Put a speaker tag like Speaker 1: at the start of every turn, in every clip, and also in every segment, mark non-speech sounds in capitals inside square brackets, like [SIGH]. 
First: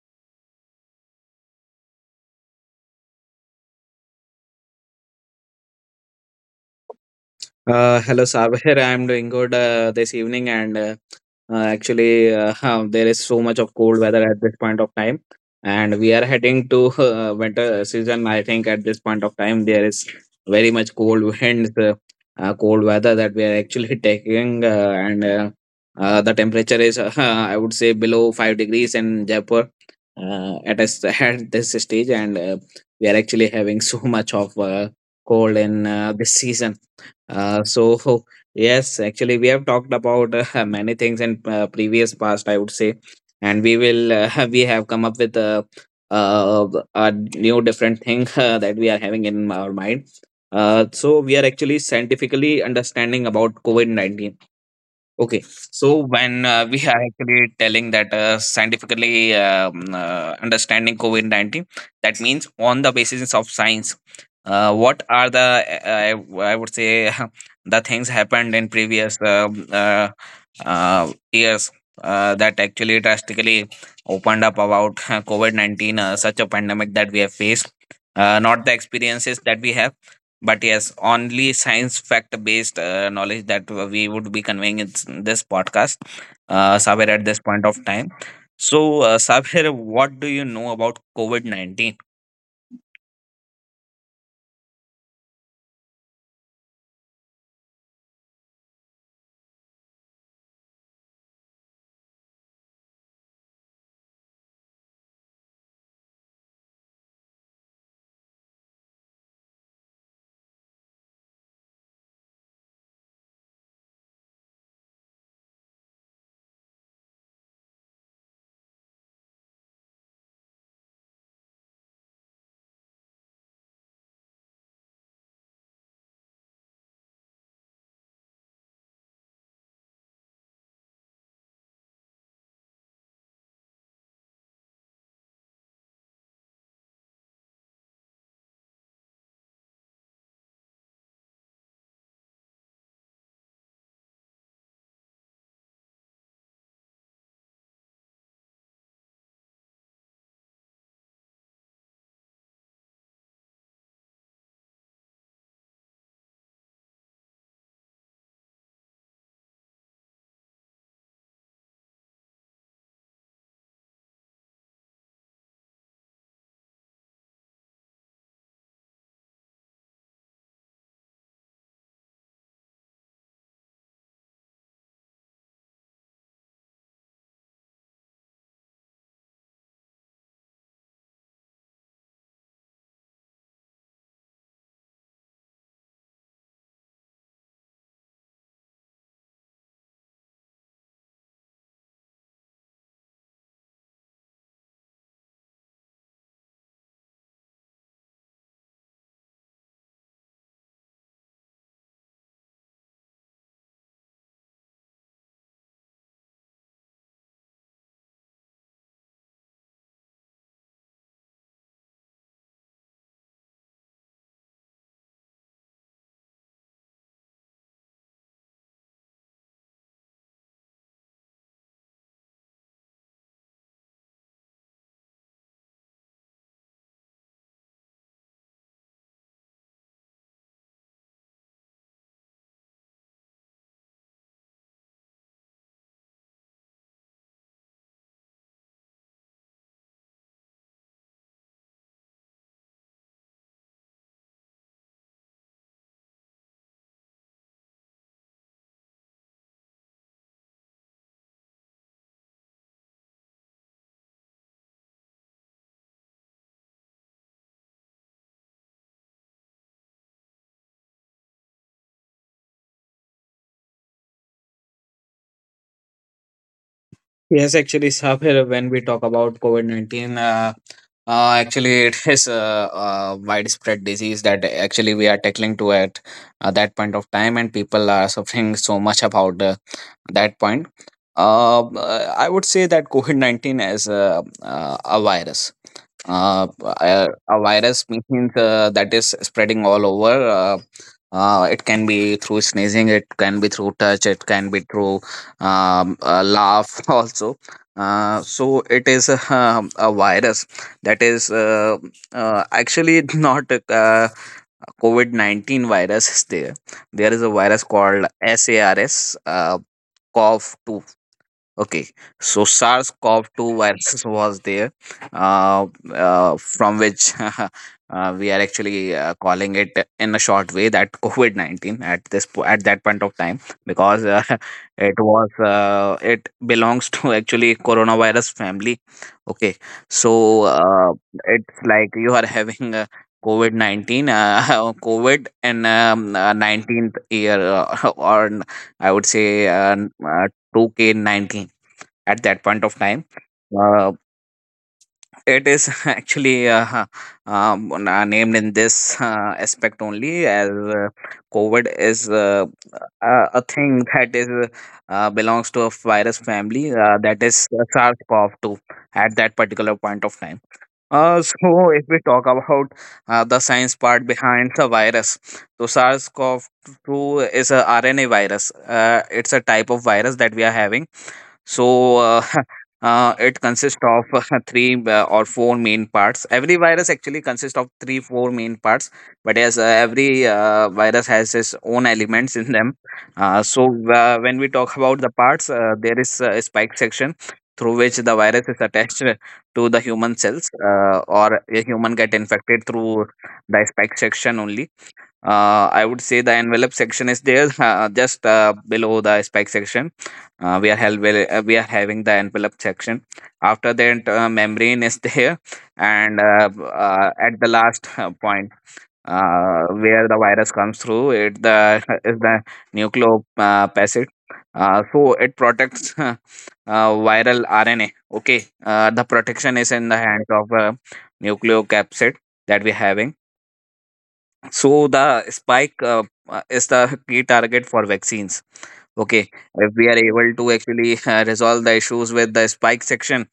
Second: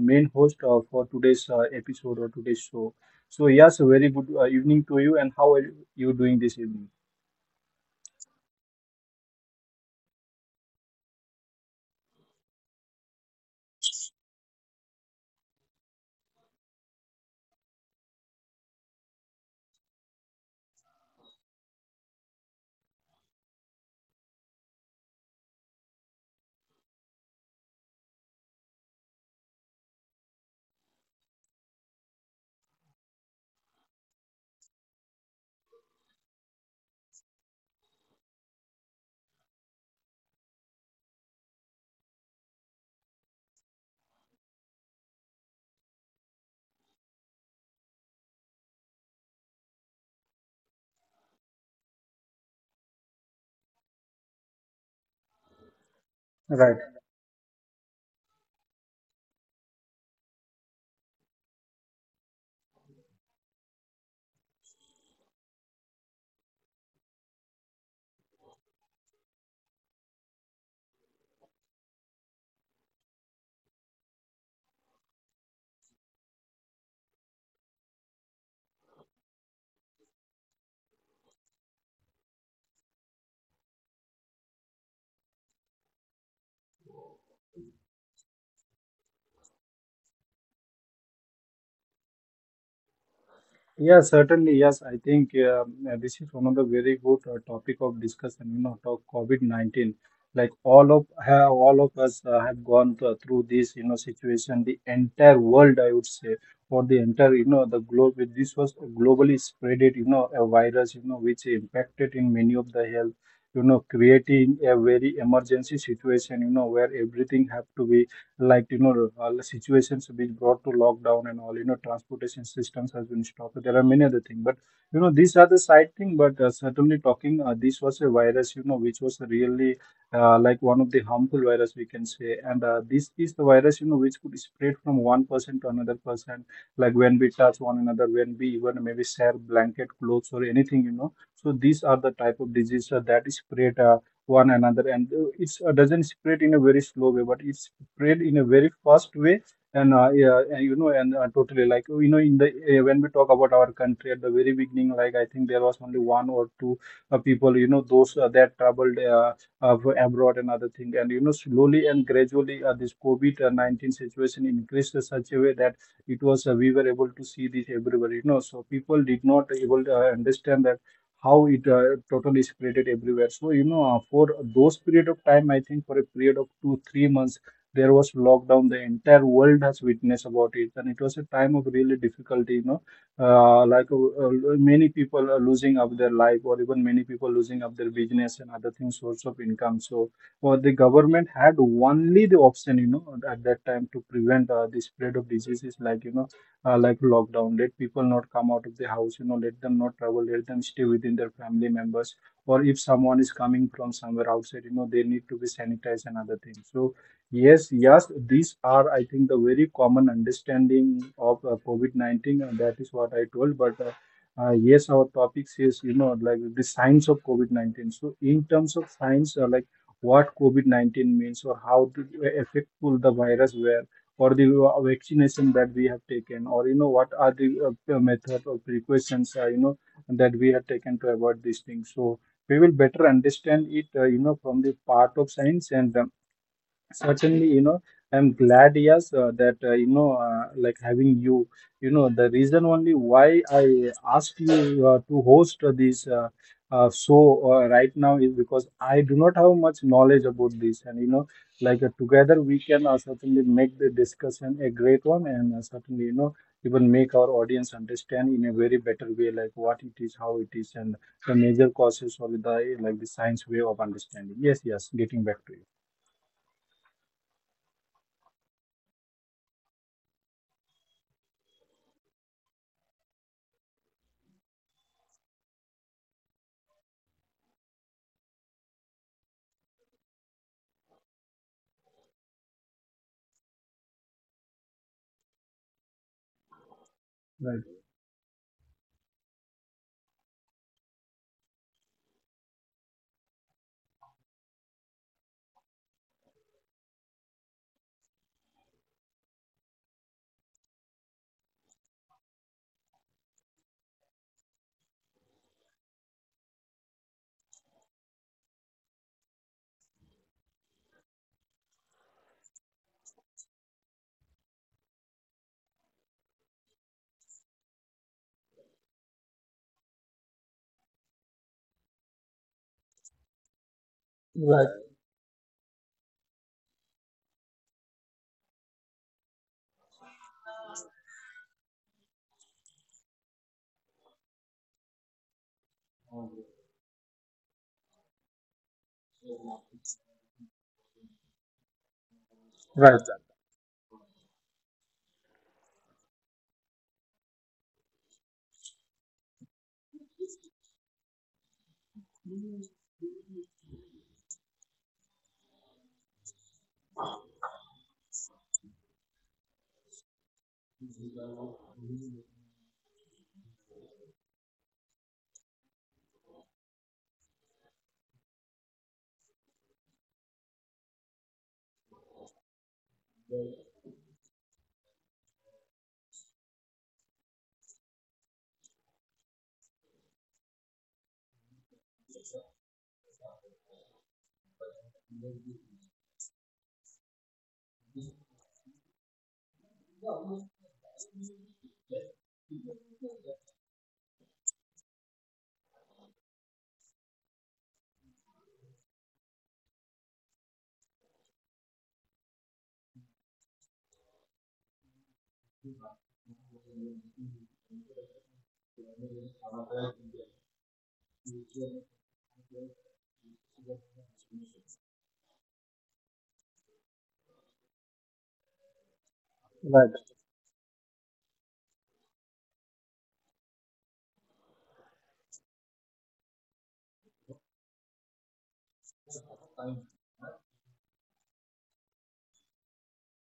Speaker 1: main host for today's episode or today's show. So, Yas, a very good evening to you, and how are you doing this evening?
Speaker 2: Hello, Saber. [LAUGHS] I'm doing good, this evening, and actually, [LAUGHS] there is so much of cold weather at this point of time, and we are heading to [LAUGHS] winter season. I think at this point of time, there is very much cold [LAUGHS] winds, cold weather that we are actually [LAUGHS] taking, and the temperature is, [LAUGHS] I would say, below 5 degrees in Jaipur, at us [LAUGHS] at this stage, and we are actually having so much of cold in this season. So [LAUGHS] yes, actually, we have talked about [LAUGHS] many things in previous past, I would say, and we will [LAUGHS] we have come up with uh, a new different thing [LAUGHS] that we are having in our mind. So we are actually scientifically understanding about COVID-19. Okay, so when we
Speaker 1: Right.
Speaker 2: are actually telling that scientifically, understanding COVID 19, that means on the basis of science, what are the, I would say, [LAUGHS] the things happened in previous years, that actually drastically opened up about [LAUGHS] COVID 19, such a pandemic that we have faced, not the experiences that we have, but yes, only science fact based knowledge that we would be conveying in this podcast, Sabir, at this point of time. So Sabir, what do you know about covid-19?
Speaker 1: Yeah, certainly. Yes, I think this is one of the very good topic of discussion. You know, talk COVID-19. Like all of us have gone through this, you know, situation. The entire world, I would say, for the entire, you know, the globe. With This was globally spreaded, you know, a virus, you know, which impacted in many of the health, you know, creating a very emergency situation, you know, where everything have to be like, you know, all the situations which brought to lockdown and all, you know, transportation systems has been stopped. There are many other things, but you know these are the side thing. But certainly talking this was a virus, you know, which was really like one of the harmful virus, we can say. And this is the virus, you know, which could spread from one person to another person, like when we touch one another, when we even maybe share blanket, clothes or anything, you know. So these are the type of disease that is spread one another. And it's doesn't spread in a very slow way, but it's spread in a very fast way. And yeah, you know, and totally, like, you know, in the when we talk about our country at the very beginning, like I think there was only one or two people, you know, those that traveled uh, abroad and other thing. And you know, slowly and gradually this COVID-19 situation increased in such a way that it was we were able to see this everywhere, you know. So people did not able to understand that how it totally spreaded everywhere. So, you know, for those period of time, I think for a period of two, 3 months, there was lockdown. The entire world has witnessed about it, and it was a time of really difficulty. You know, uh, like uh, uh, many people are losing of their life, or even many people losing of their business and other things, source of income. So, the government had only the option, you know, at that time to prevent the spread of diseases, like, you know, like lockdown, let people not come out of the house, you know, let them not travel, let them stay within their family members. Or if someone is coming from somewhere outside, you know, they need to be sanitized and other things. So yes, yes, these are, I think, the very common understanding of COVID-19, and that is what I told. But yes, our topic is, you know, like the signs of COVID-19. So in terms of signs, like what COVID-19 means, or how effectful the virus were, or the vaccination that we have taken, or you know, what are the method or precautions, you know, that we have taken to avoid these things. So we will better understand it, you know, from the part of science. And certainly, you know, I'm glad, yes, that, you know, like having you, you know, the reason only why I asked you to host this show right now is because I do not have much knowledge about this. And, you know, like together we can certainly make the discussion a great one. And certainly, you know, even make our audience understand in a very better way, like what it is, how it is, and the major causes of the, like the science way of understanding. Yes, yes, getting back to
Speaker 2: Yes, actually, Sahir, when we talk about COVID 19, actually, it is a widespread disease that actually we are tackling to at that point of time, and people are suffering so much about that point. I would say that COVID 19 is a virus. Uh, a
Speaker 1: you. Right.
Speaker 2: virus means, that is spreading all over. It can be through sneezing, it can be through touch, it can be through laugh [LAUGHS] also. So it is a virus that is actually [LAUGHS] not, COVID 19 virus is there. There is a virus called SARS, COV. Okay, so SARS-CoV-2 virus [LAUGHS] was there, from which [LAUGHS] we are actually calling it in a short way that [LAUGHS] COVID-19 at at that point of time, because
Speaker 1: Right.
Speaker 2: [LAUGHS] it belongs to [LAUGHS] actually coronavirus family. Okay, so it's like you are [LAUGHS] having a COVID-19, [LAUGHS] COVID and 19th year, [LAUGHS] or I would say, 2K19 at that point of
Speaker 1: Right.
Speaker 2: time. Uh, it is [LAUGHS] actually named in this aspect only as COVID is a thing [LAUGHS] that is, belongs to a virus family, that is SARS-CoV-2 at that particular point of time. [LAUGHS] So if we talk about the science part behind the virus, so SARS-CoV-2 is a RNA virus. It's a type of virus that we are having. So [LAUGHS] it consists of [LAUGHS] three or four main parts. Every virus actually consists of three, four main parts, but as every virus has its own elements in them. So when we talk about the parts, there is a spike section through which the virus is attached to the human cells, or a human get infected through the spike section only. I would say the envelope section is there, [LAUGHS] just below the spike section. We are held, well, we are having the envelope section. After that, membrane is [LAUGHS] there, and at the last point, where the virus comes through, it the [LAUGHS] is the nucleopacid. So it protects [LAUGHS] viral RNA. Okay, the protection is in
Speaker 1: Right.
Speaker 2: the hands of nucleocapsid that we're having. So the spike is the key target for vaccines. Okay, if we are able to actually resolve the issues with the spike section,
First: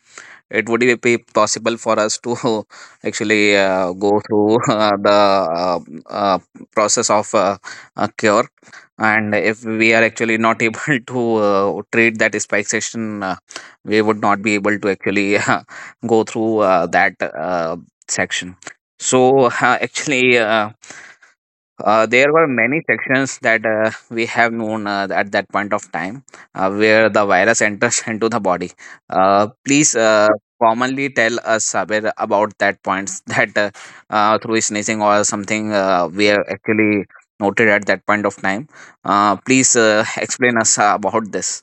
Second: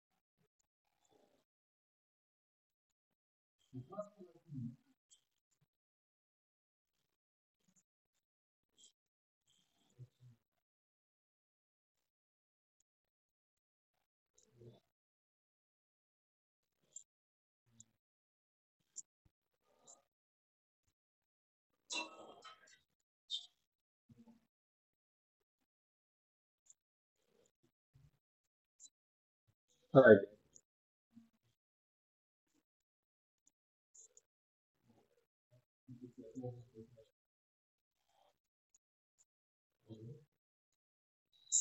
Speaker 2: it would be possible for us to [LAUGHS] actually go through [LAUGHS] the uh, process of a cure. And if we are actually not able [LAUGHS] to treat that spike section, we would not be able to actually [LAUGHS] go through that section. So [LAUGHS] actually. There were many sections that we have known at that point of time, where the virus enters [LAUGHS] into the body. Please
Speaker 1: Right.
Speaker 2: commonly tell us, Sabir, about that points [LAUGHS] that through sneezing or something we have actually noted at that point of time. Please [LAUGHS] explain us about this.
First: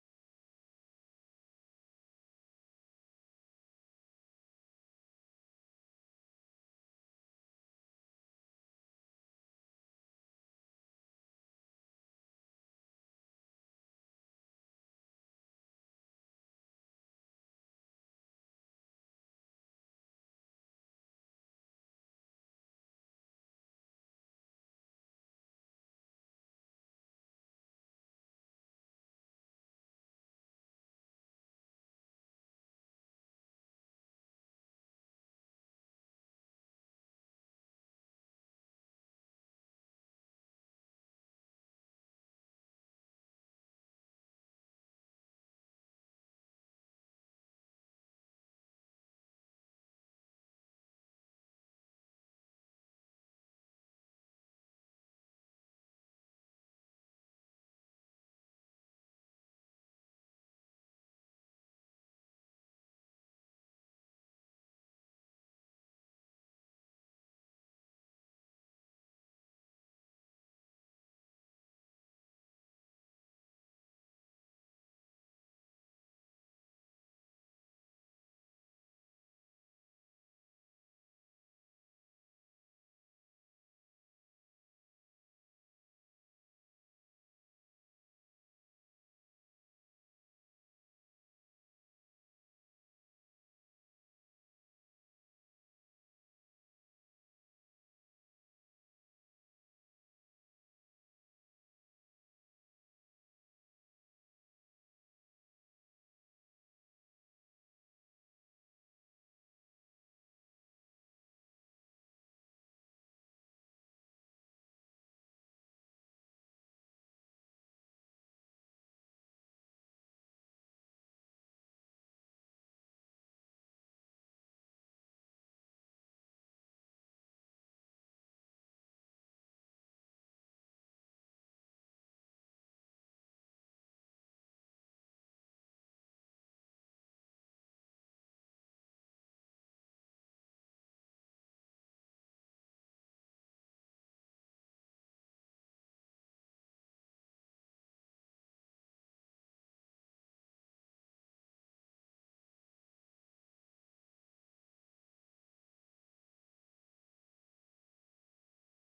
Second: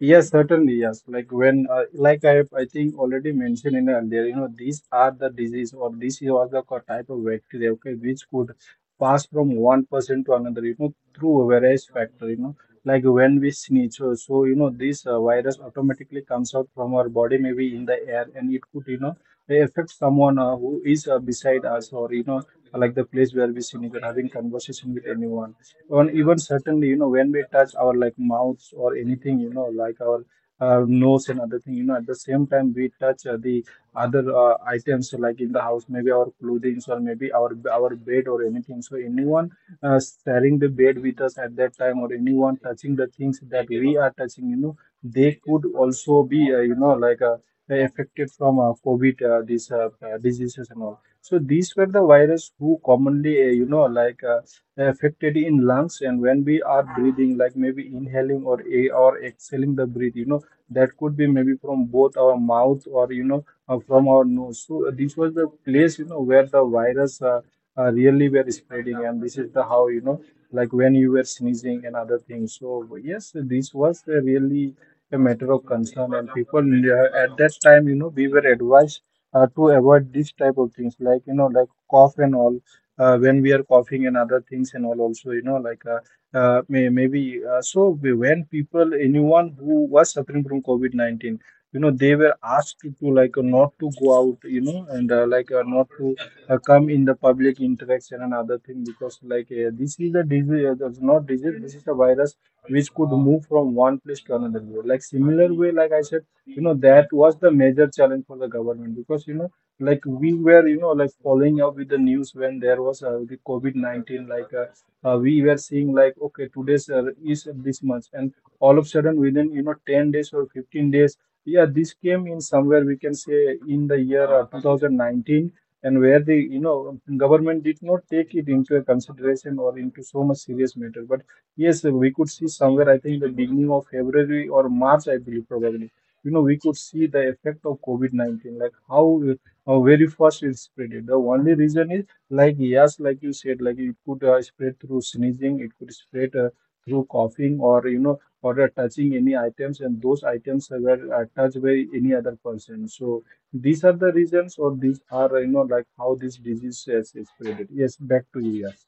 Speaker 1: Yes, certainly, yes. Like when, like I think already mentioned in earlier, you know, these are the disease, or this was the type of bacteria, okay, which could pass from one person to another, you know, through various factor, you know, like when we sneeze. So you know, this virus automatically comes out from our body, maybe in the air, and it could, you know, affect someone who is beside us, or, you know, like the place where we sneeze or having conversation with anyone, on. Even certainly, you know, when we touch our like mouths or anything, you know, like our nose and other thing, you know, at the same time we touch the other items, like in the house, maybe our clothing, or maybe our bed or anything. So anyone sharing the bed with us at that time, or anyone touching the things that we are touching, you know, they could also be, you know, like affected from COVID, these diseases and all. So these were the virus who commonly, you know, like affected in lungs. And when we are breathing, like maybe inhaling or a or exhaling the breath, you know, that could be maybe from both our mouth, or you know, from our nose. So this was the place, you know, where the virus really were spreading. And this is the how, you know, like when you were sneezing and other things. So yes, this was a really a matter of concern, and people at that time, you know, we were advised to avoid this type of things, like you know, like cough and all, when we are coughing and other things. And all also, you know, like maybe when people, anyone who was suffering from COVID-19, you know, they were asked to like not to go out, you know. And like not to come in the public interaction and other thing, because like this is a disease that's not disease, this is a virus which could move from one place to another, like similar way, like I said, you know. That was the major challenge for the government, because you know, like we were, you know, like following up with the news, when there was the COVID-19, like we were seeing, like, okay, today's is this month, and all of a sudden within, you know, 10 days or 15 days, yeah, this came in somewhere, we can say in the year 2019. And where the, you know, government did not take it into a consideration or into so much serious matter. But yes, we could see somewhere, I think the beginning of February or March, I believe probably, you know, we could see the effect of COVID-19, like uh, how very fast it spread. It the only reason is, like, yes, like you said, like it could spread through sneezing, it could spread through coughing, or you know, or touching any items, and those items were touched by any other person. So these are the reasons, or these are, you know, like how this disease has is spreaded. Yes, back to you. Yes.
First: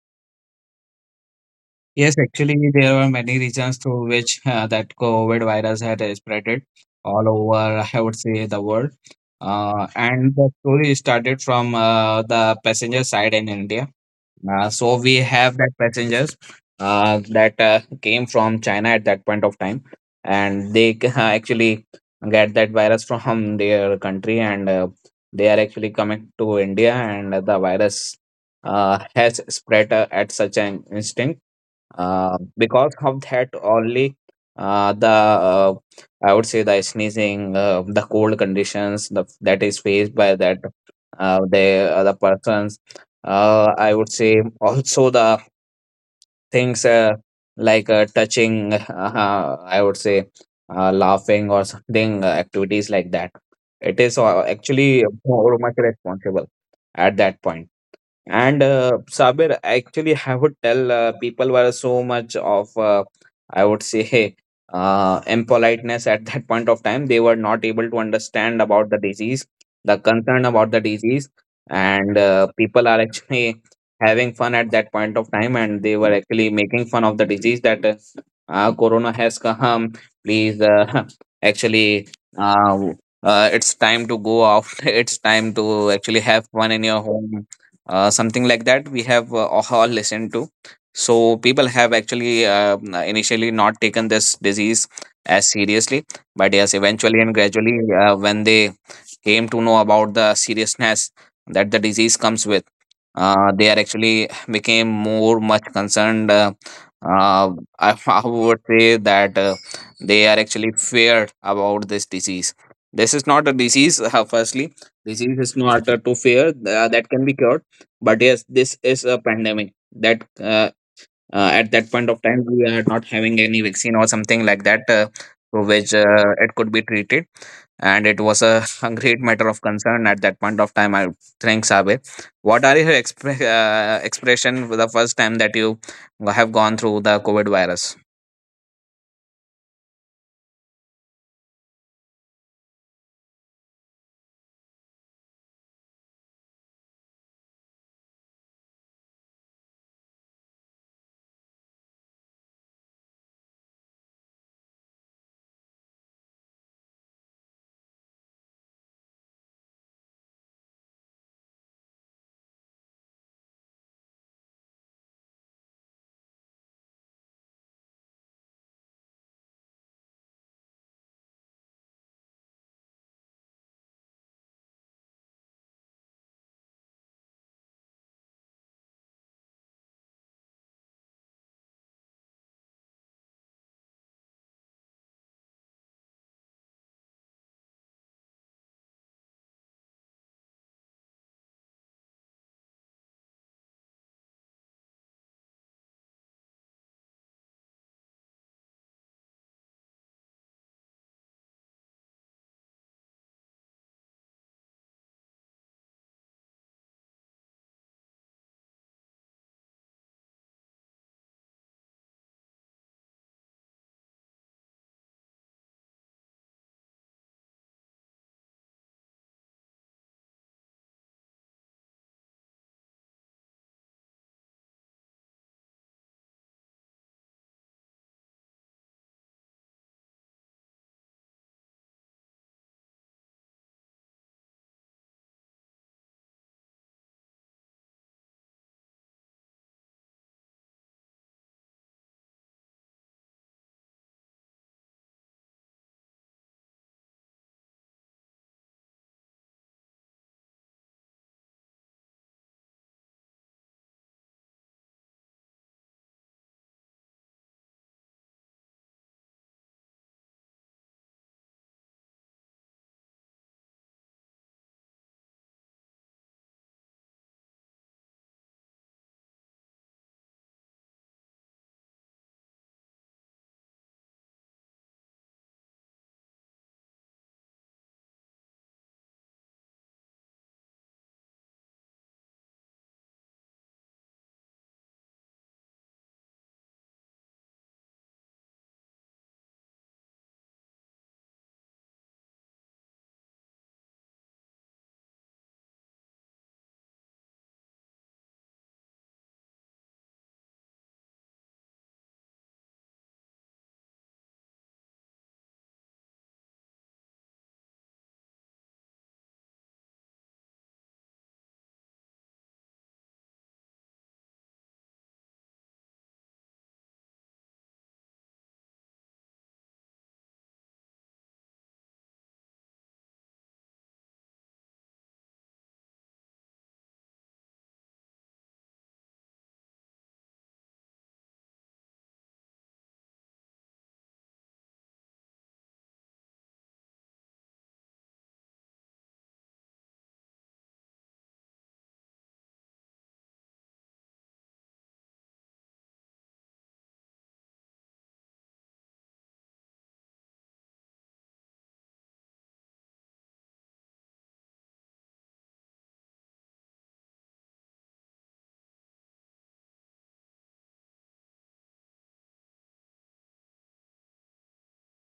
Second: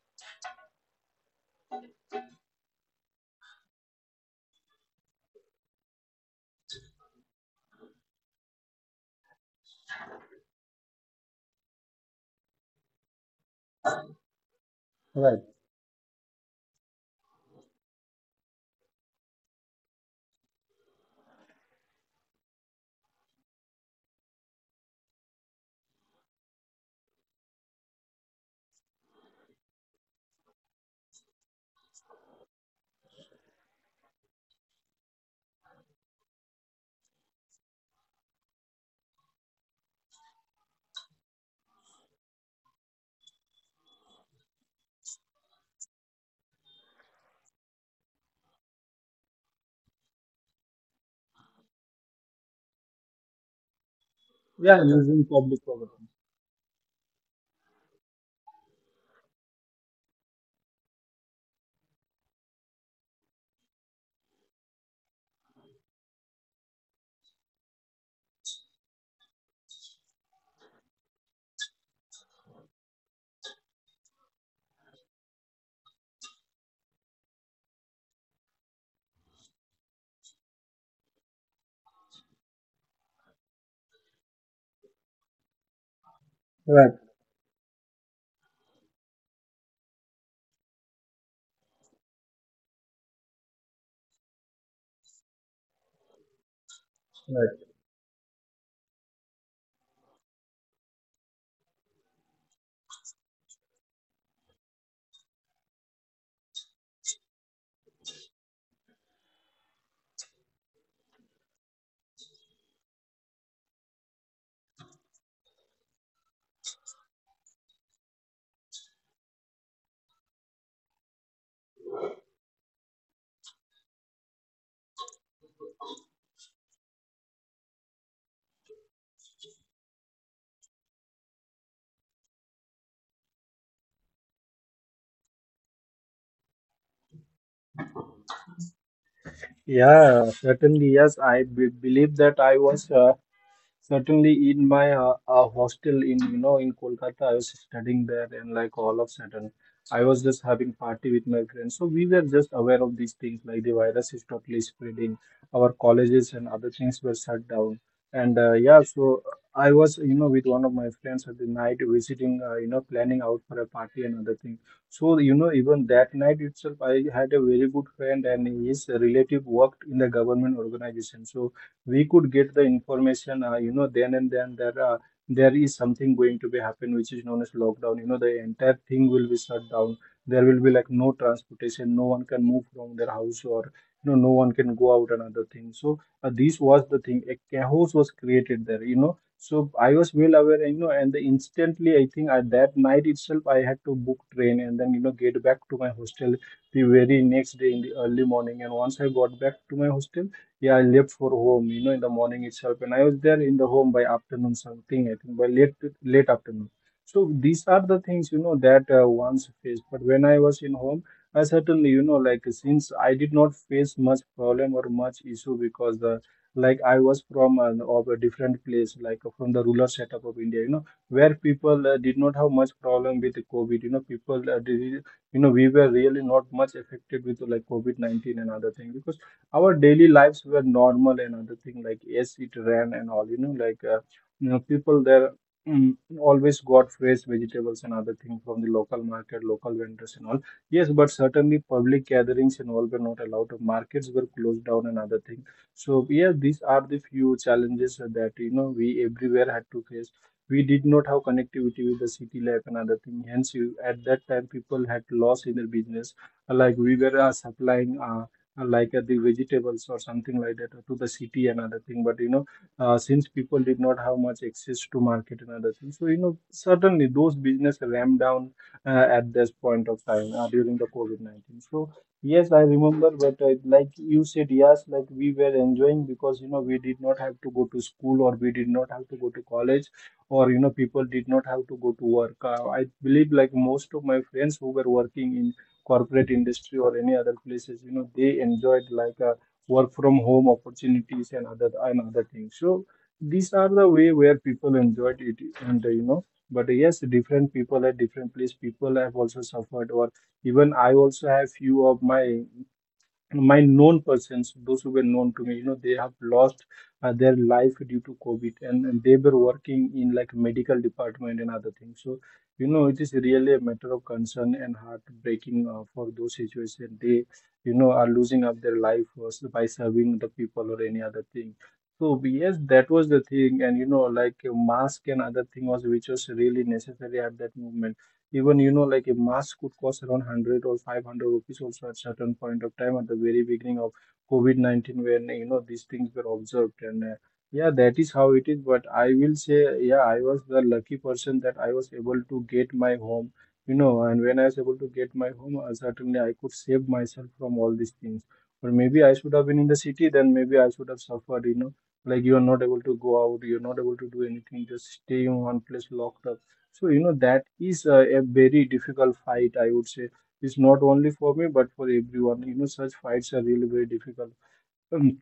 Speaker 2: Yes, actually, there were many reasons through which that COVID virus had spreaded all over, I would say, the world. And the story started from the passenger side in India. So we
Speaker 1: Right.
Speaker 2: have that passengers that came from China at that point of time, and actually get that virus from their country, and they are actually coming to India, and the virus has spread at such an instant, because of that only. The I would say the sneezing, the cold conditions the, that is faced by that, the other persons. I would say also the things like touching. [LAUGHS] I would say laughing or something, activities like that. It
Speaker 1: Yeah.
Speaker 2: is
Speaker 1: Using public
Speaker 2: actually
Speaker 1: property.
Speaker 2: more much responsible at that point. And Sabir, actually, I would tell people were so much of, I would say, [LAUGHS] impoliteness at that point of time. They were not able to understand about the disease, the concern about the disease, and people are actually [LAUGHS] having fun at that point of time, and they were actually making fun of the disease that corona has come. Please [LAUGHS] actually uh, w- it's time to go out. [LAUGHS] It's time to actually have fun
Speaker 1: Right.
Speaker 2: in your home. Something like that we have all listened to. So people have actually initially not taken this disease as seriously, but yes, eventually and
Speaker 1: Right.
Speaker 2: gradually, when they came to know about the seriousness that the disease comes with, they are actually became more much concerned. Uh, [LAUGHS] I would say that they are actually feared about this disease. This is not a disease. Firstly, disease is not to fear, that can be cured, but yes, this is a pandemic that at that point of time we are not having any vaccine or something like that through which it could be treated. And it was [LAUGHS] a great matter of concern at that point of time. I think, Sabe, what are your expression for the first time that you have gone through the covid virus?
Speaker 1: Yeah, certainly. Yes, I believe that I was, certainly, in my hostel in, you know, in Kolkata. I was studying there, and like all of a sudden, I was just having party with my friends. So we were just aware of these things, like the virus is totally spreading. Our colleges and other things were shut down, and yeah. So I was, you know, with one of my friends at the night visiting, you know, planning out for a party and other thing. So you know, even that night itself, I had a very good friend, and his relative worked in the government organization. So we could get the information, you know, then and then, that there is something going to be happen, which is known as lockdown, you know. The entire thing will be shut down, there will be like no transportation, no one can move from their house, or you know, no one can go out and other things. So this was the thing, a chaos was created there, you know. So I was well aware, you know, and the instantly I think that night itself I had to book train, and then you know, get back to my hostel the very next day in the early morning. And once I got back to my hostel, yeah, I left for home, you know, in the morning itself, and I was there in the home by afternoon something, I think by late afternoon. So these are the things, you know, that once faced. But when I was in home, I certainly, you know, like since I did not face much problem or much issue because the like I was from of a different place, like from the rural setup of India, you know, where people did not have much problem with the COVID. You know, people, did, you know, we were really not much affected with like COVID-19 and other things, because our daily lives were normal and other thing, like yes it ran and all, you know, like you know people there always got fresh vegetables and other thing from the local market, local vendors and all. Yes, but certainly public gatherings and all were not allowed, markets were closed down and other thing. So yeah, these are the few challenges that, you know, we everywhere had to face. We did not have connectivity with the city life and other thing, hence at that time people had loss in their business. Like we were supplying like the vegetables or something like that to the city and other thing, but you know since people did not have much access to market and other things, so you know certainly those business ramped down at this point of time during the COVID-19. So yes, I remember, but like you said, yes, like we were enjoying, because you know we did not have to go to school or we did not have to go to college, or you know people did not have to go to work. I believe like most of my friends who were working in corporate industry or any other places, you know, they enjoyed like a work from home opportunities and other things. So these are the way where people enjoyed it. And you know, but yes, different people at different place, people have also suffered, or even I also have few of my known persons, those who were known to me, you know, they have lost their life due to COVID, and they were working in like medical department and other things. So, you know, it is really a matter of concern and heartbreaking for those situations. They, you know, are losing up their life was by serving the people or any other thing. So yes, that was the thing, and you know, like a mask and other thing was which was really necessary at that moment. Even, you know, like a mask could cost around 100 or 500 rupees also at certain point of time, at the very beginning of COVID-19, when you know these things were observed. And yeah, that is how it is. But I will say, yeah, I was the lucky person that I was able to get my home, you know, and when I was able to get my home, certainly I could save myself from all these things. Or maybe I should have been in the city, then maybe I should have suffered, you know, like you are not able to go out, you're not able to do anything, just stay in one place locked up. So, you know, that is a very difficult fight, I would say. It's not only for me, but for everyone. You know, such fights are really very difficult. Um,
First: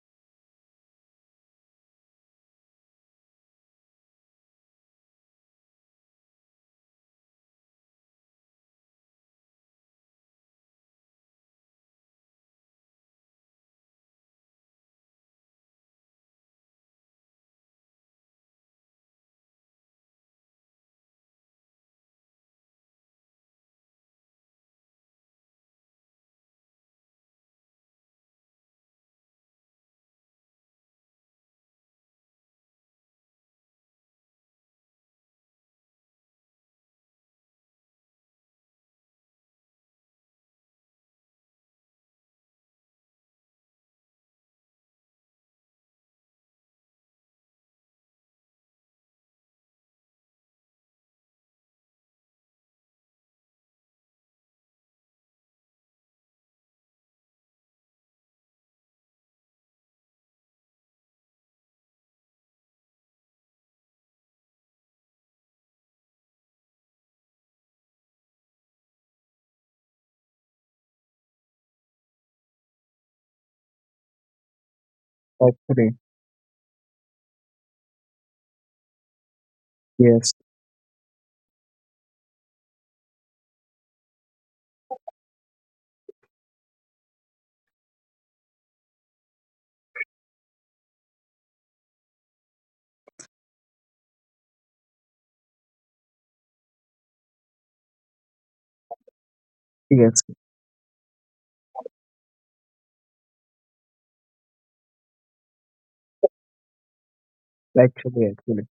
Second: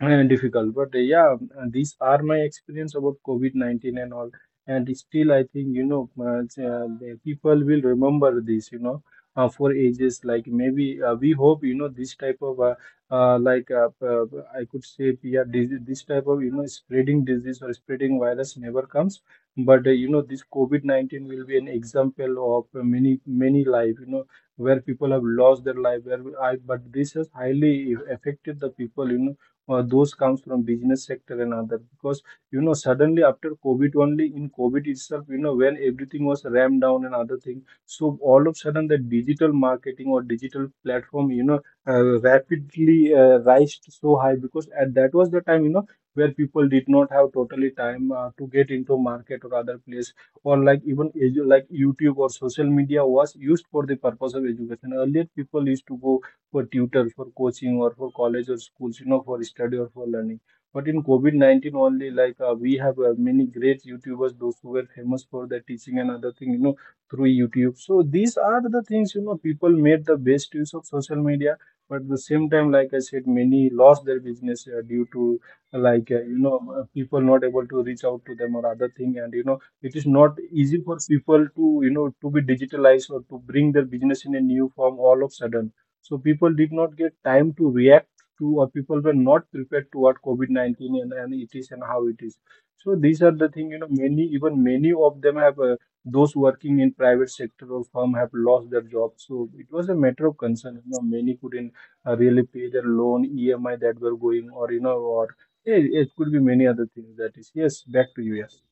Speaker 1: uh, difficult but yeah, these are my experience about COVID-19 and all. And still I think, you know, it's, the people will remember this, you know, for ages, like maybe we hope, you know, this type of uh, like uh, uh, I could say, yeah, this type of, you know, spreading disease or spreading virus never comes. But you know, this COVID-19 will be an example of many life, you know, where people have lost their life, where I, but this has highly affected the people, you know, those comes from business sector and other, because you know suddenly after COVID, only in COVID itself, you know, when everything was rammed down and other thing. So all of sudden, that digital marketing or digital platform, you know, rapidly rise so high, because at that was the time, you know, where people did not have totally time to get into market or other place. Or like, even like YouTube or social media was used for the purpose of education. Earlier people used to go for tutor, for coaching, or for college or schools, you know, for study or for learning. But in COVID 19 only, like we have many great YouTubers, those who were famous for their teaching and other thing, you know, through YouTube. So these are the things, you know, people made the best use of social media. But at the same time, like I said, many lost their business due to
Speaker 2: Actually,
Speaker 1: like you know people not able to reach out to them or other thing, and you know it is
Speaker 2: yes,
Speaker 1: not easy for people to, you know, to be digitalized or to bring their business in a new form all of sudden. So people did not get time to react to, or people were not prepared to what COVID-19 and it is and how it is. So these are the thing, you know, many, even many of them have, those working in private sector or firm have lost their jobs. So it was a
Speaker 2: yes,
Speaker 1: matter of concern, you know, many couldn't really pay their loan, EMI that were going, or, you know, or it could be many other things that is. Yes, back to
Speaker 2: actually,
Speaker 1: you, yes.
Speaker 2: actually.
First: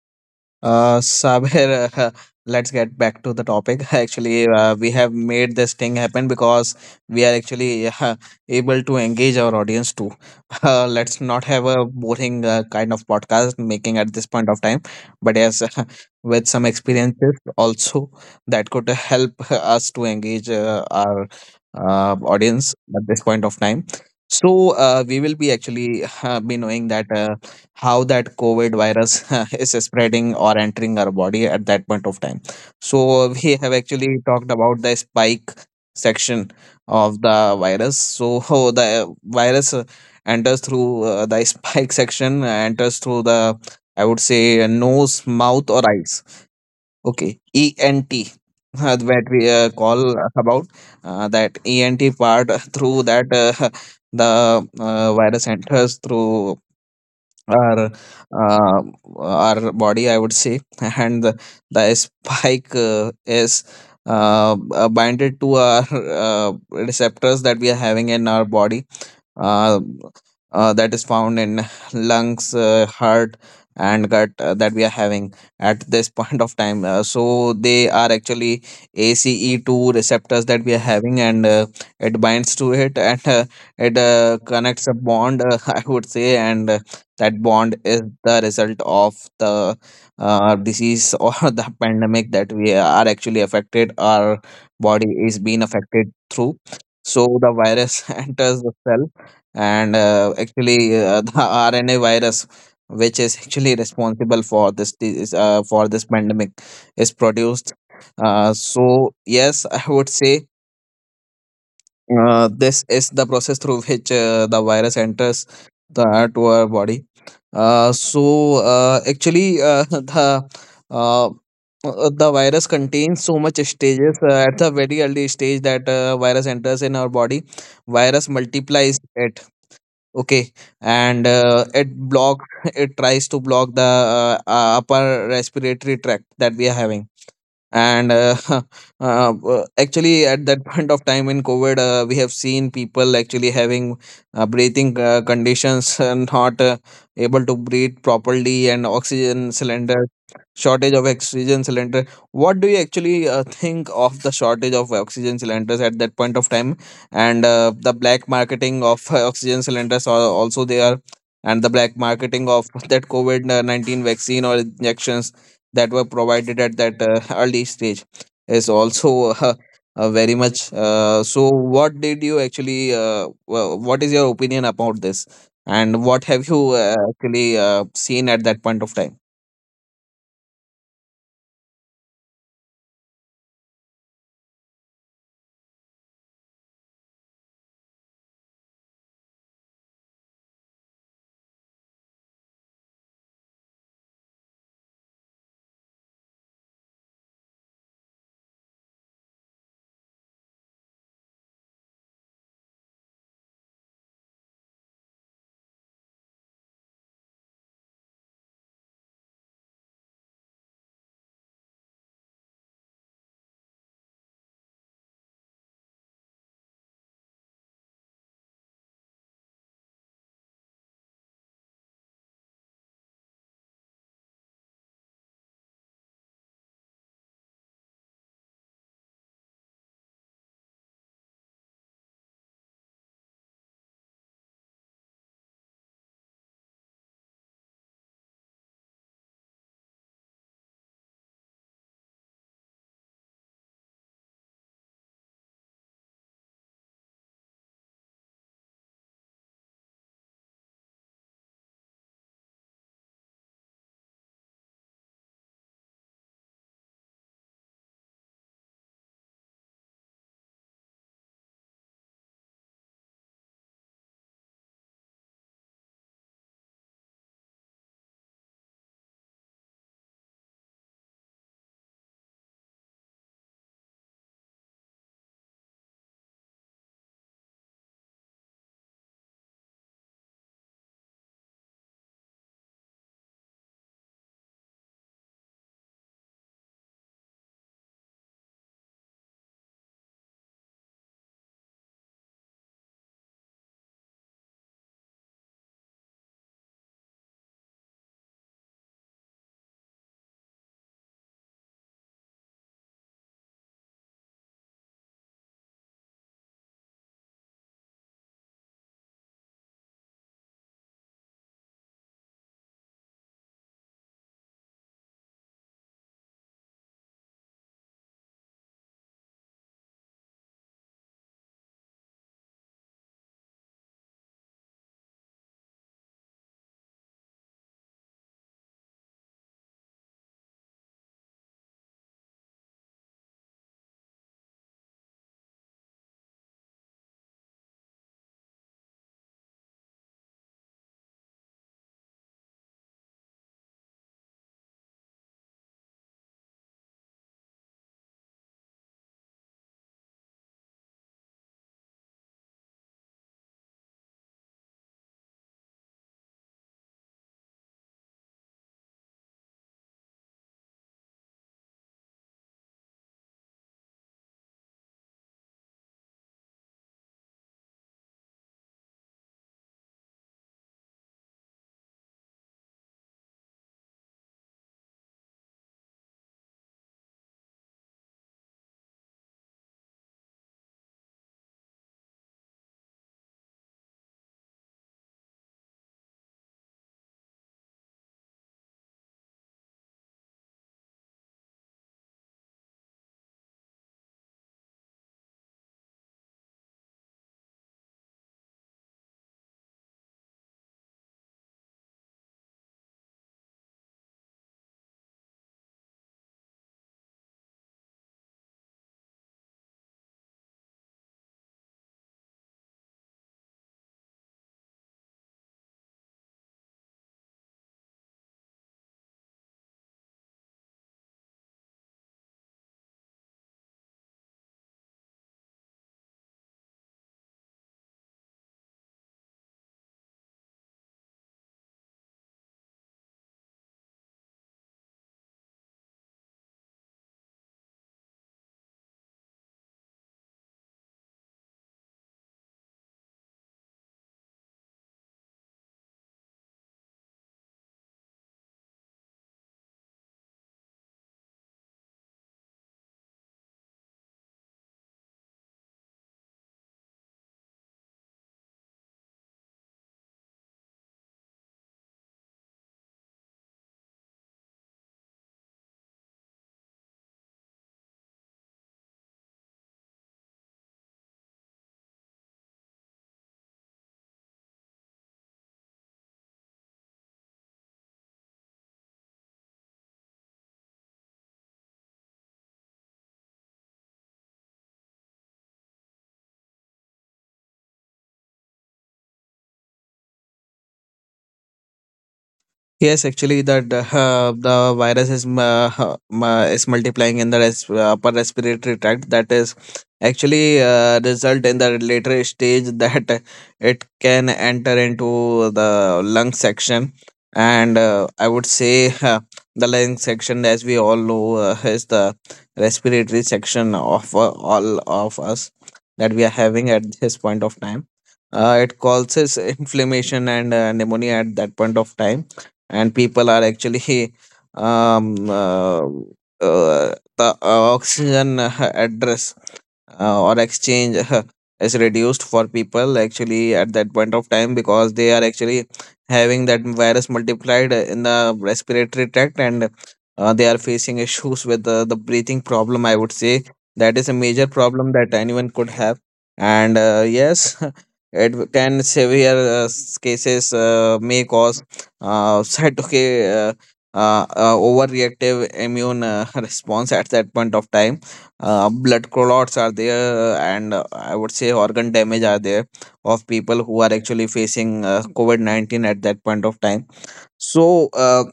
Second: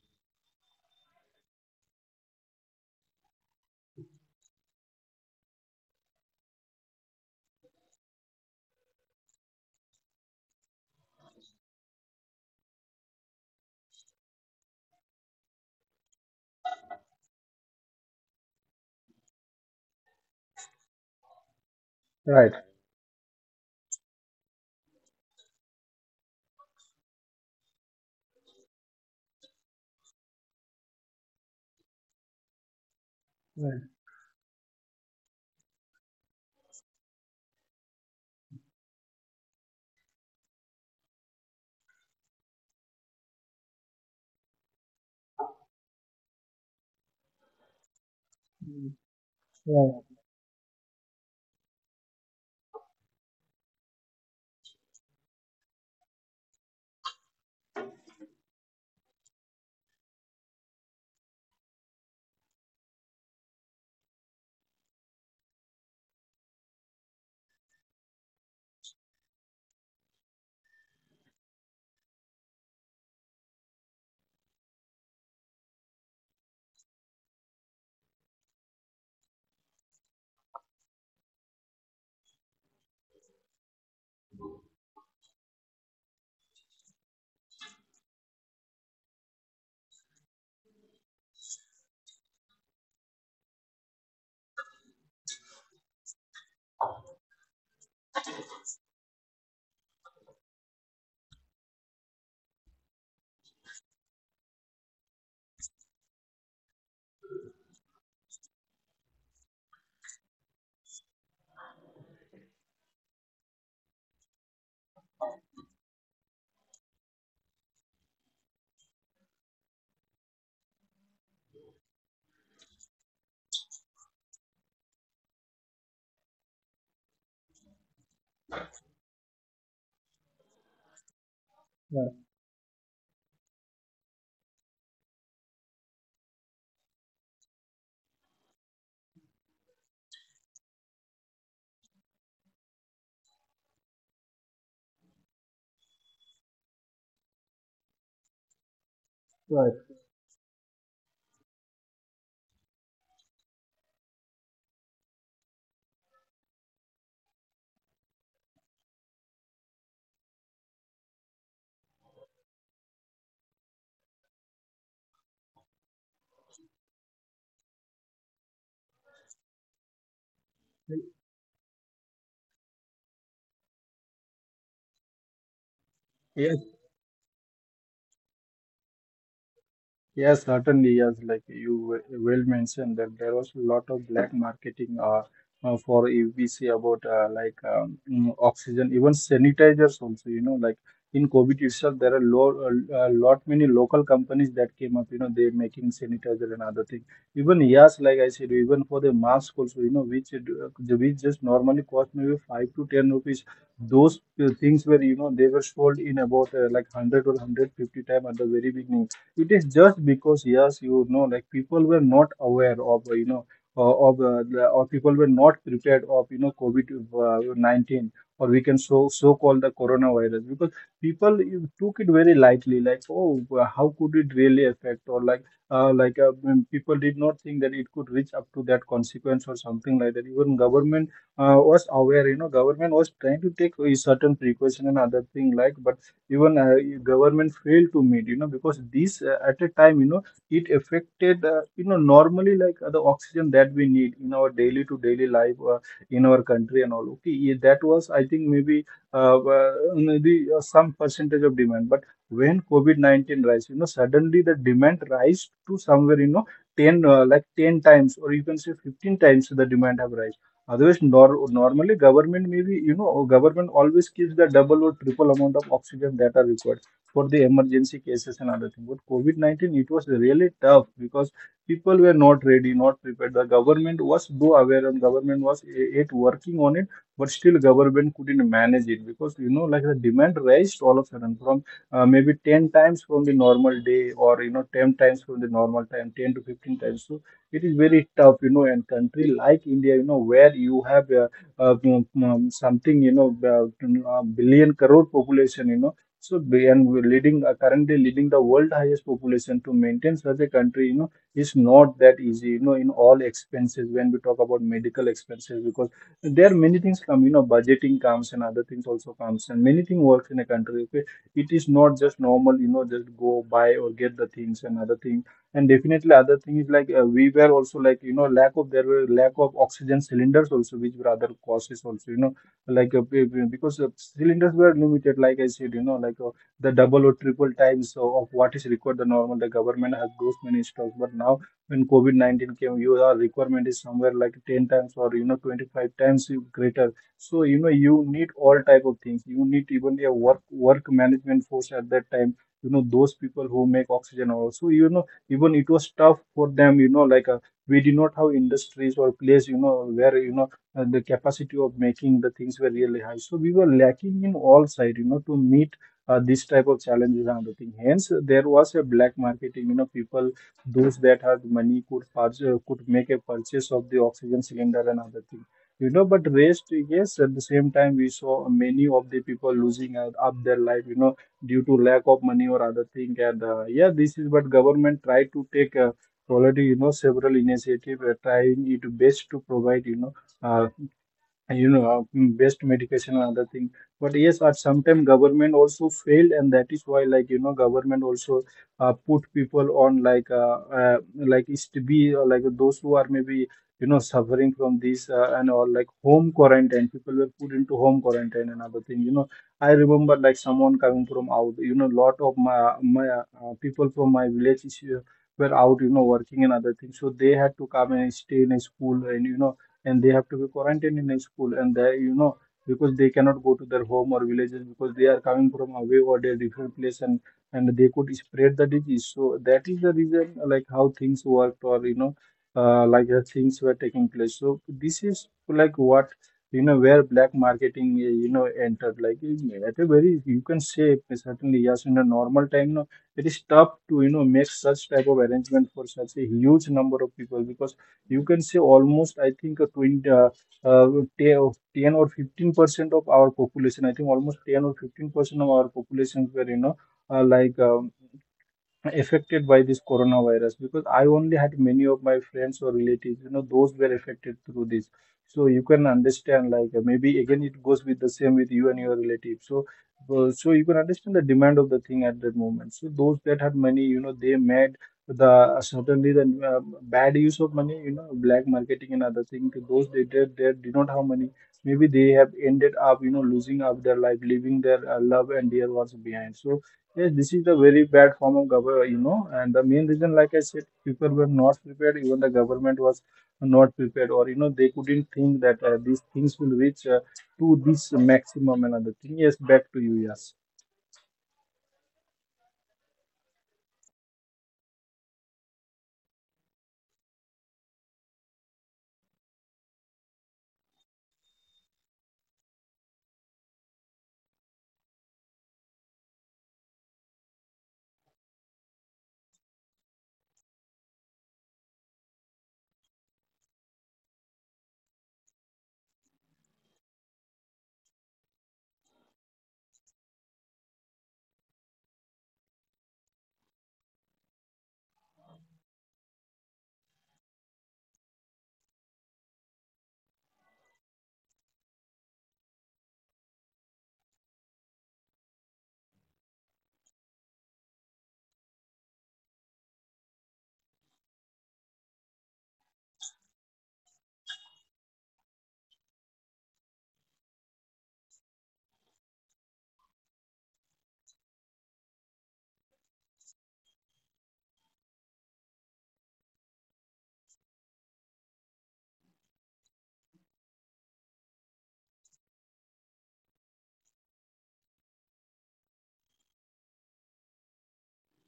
Speaker 2: Sabir, [LAUGHS] let's get back to the topic. [LAUGHS] Actually, we have made this thing happen because we are actually [LAUGHS] able to engage our audience too. [LAUGHS] Let's not have a boring kind of podcast making at this point of time, but yes, [LAUGHS] with some experiences also that could help [LAUGHS] us to engage our
Speaker 1: Right.
Speaker 2: audience at this point of time. So, we will be actually [LAUGHS] be knowing that. How that COVID virus [LAUGHS] is spreading or entering our body at that point of time. So we have
Speaker 1: Right.
Speaker 2: actually talked about the spike section of the virus. So [LAUGHS] the virus enters through the [LAUGHS] spike section, enters through the, I would say, nose, mouth, or eyes. Okay, ENT.
Speaker 1: Mm.
Speaker 2: That we
Speaker 1: Right.
Speaker 2: call about, that ENT part [LAUGHS] through that, [LAUGHS] the virus enters through our uh, our body, I would say, [LAUGHS] and the spike is binded to our [LAUGHS] receptors that we are having in our body, uh, that is found in [LAUGHS] lungs, heart, and gut, that we are having at this [LAUGHS] point of time. So they are actually ACE2 receptors that we are having, and it binds to it, and it connects a bond, [LAUGHS] I would say, and that bond is the result of the disease or [LAUGHS] the pandemic that we are actually affected. Our body is being affected through. So the virus [LAUGHS] enters the cell, and actually, [LAUGHS] the RNA virus, which is actually responsible for for this pandemic, is produced. So yes, [LAUGHS] I would say this is the process through which the virus enters the to our body. So actually [LAUGHS] uh, the virus contains so much stages at the very early stage that virus enters in our body, virus multiplies, okay, and it blocks. [LAUGHS] it tries to block the upper respiratory tract that we are having. And [LAUGHS] w- Actually, at that [LAUGHS] point of time in COVID, we have seen people actually having breathing conditions and not able to breathe properly, and oxygen
Speaker 1: Right.
Speaker 2: cylinder shortage of oxygen cylinder. What do you actually think of the shortage of oxygen cylinders at that point of time, and the black marketing of oxygen cylinders are also there, and the black marketing of [LAUGHS] that covid-19 vaccine or injections that were provided at that [LAUGHS] early stage is also [LAUGHS] very much.
Speaker 1: Right.
Speaker 2: So, what did you actually? What is your opinion about this, and what have
Speaker 1: Yes.
Speaker 2: you actually seen at that point of time?
Speaker 1: Yes, certainly. Yes, like you well mentioned that there was a lot of black marketing for, if we see about like oxygen, even sanitizers also. You know, like in COVID itself, there are lo a lot many local companies that came up. You know, they making sanitizer and other thing. Even yes, like I said, even for the mask also. You know, which it, which just normally cost maybe 5 to 10 rupees. Those things were, you know, they were sold in about like 100 or 150 time at the very beginning. It is just because, yes, you know, like people were not aware of, you know, of, or people were not prepared of, you know, COVID 19, or we can so call the coronavirus, because people you took it very lightly, like, oh, how could it really affect, or like like, when people did not think that it could reach up to that consequence or something like that. Even government was aware, you know, government was trying to take a certain precaution and other thing, like even government failed to meet, you know, because this at a time, you know, it affected, you know, normally like the oxygen that we need in our daily to daily life in our country and all. Okay, yeah, that was I think maybe uh, uh, the some percentage of demand. But when COVID-19 rise, you know, suddenly the demand rise to somewhere, you know, 10 like 10 times, or you can say 15 times, the demand have risen. Otherwise, nor normally government, maybe, you know, government always keeps the double or triple amount of oxygen that are required for the emergency cases and other things. But COVID-19, it was really tough, because people were not ready, not prepared. The government was, though, aware, and government was it working on it, but still government couldn't manage it, because you know like the demand raised all of a sudden from maybe 10 times from the normal day, or you know 10 times from the normal time, 10 to 15 times. So it is very tough, and country like India, where you have something, uh, a billion crore population, you know. And we're leading currently leading the world highest population. To maintain such a country is not that easy, in all expenses, when we talk about medical expenses, because there are many things come, budgeting comes and other things also comes, and many things works in a country. Okay, it is not just normal, just go buy or get the things and other things. And definitely other thing is like, we were also like, lack of, there were lack of oxygen cylinders also, which were other causes also, like be- because cylinders were limited, like I said, like the double or triple times of what is required, the normal. The government has those many stocks, but now when COVID-19 came, your requirement is somewhere like 10 times, or 25 times greater. So you need all type of things. You need even a work management force at that time, those people who make oxygen also, even it was tough for them, like, we did not have industries or place where, the capacity of making the things were really high. So we were lacking in all side, to meet this type of challenges and other thing. Hence, there was a black marketing, people those that had money could purchase, could make a purchase of the oxygen cylinder and other thing, but rest. Yes, at the same time we saw many of the people losing out up their life, due to lack of money or other thing. And yeah, this is what government try to take already, several initiative, trying it best to provide, you know, uh, and, you know waste medication and other thing. But yes, at sometimes government also failed, and that is why, like government also put people on, like is to be like those who are maybe suffering from this and all. Like home quarantine, people were put into home quarantine and other thing. You know, I remember like someone coming from out, lot of my people from my village is here, were out, working and other things. So they had to come and stay in a school, and and they have to be quarantined in a school, and they, because they cannot go to their home or villages, because they are coming from away or their different place, and they could spread the disease. So that is the reason, like how things worked, or like the things were taking place. So this is like what, where black marketing, entered, like at a very, you can say, certainly. Yes, in a normal time, no, it is tough to make such type of arrangement for such a huge number of people, because you can say almost, I think, a 20, uh, 10 or 15% of our population. I think almost 10 or 15% of our population were, like affected by this coronavirus, because I only had many of my friends or relatives, you know, those were affected through this. So you can understand, like, maybe again it goes with the same with you and your relatives. So, so you can understand the demand of the thing at that moment. So those that had money, you know, they made the certainly the bad use of money, you know, black marketing and other things. Those they did not have money. Maybe they have ended up, you know, losing up their life, leaving their love and dear ones behind. So yes, this is the very bad form of government, you know, and the main reason, like I said, people were not prepared. Even the government was not prepared, or you know, they couldn't think that these things will reach to this maximum. Another thing, yes, back to you, yes.
Speaker 2: Yes, actually, that the virus is multiplying in the upper respiratory tract. That is actually result in the later stage [LAUGHS] that it can enter into the lung section, and I would say the lung section, as we all know, is the respiratory section of all of us that we are having at this point of time. It causes inflammation and pneumonia at that point of time, and people are actually [LAUGHS] um, uh, uh, the oxygen address or exchange is reduced for people actually at that point of time because they are actually having that virus multiplied in the respiratory tract, and they are facing issues with the breathing problem, I would say. That is a major problem that anyone could have. And yes, [LAUGHS] can severe cases may cause said okay overreactive immune [LAUGHS] response at that point of time. Blood clots are there, and I would say organ damage are there of people who are actually facing covid-19 at that point of time. so uh,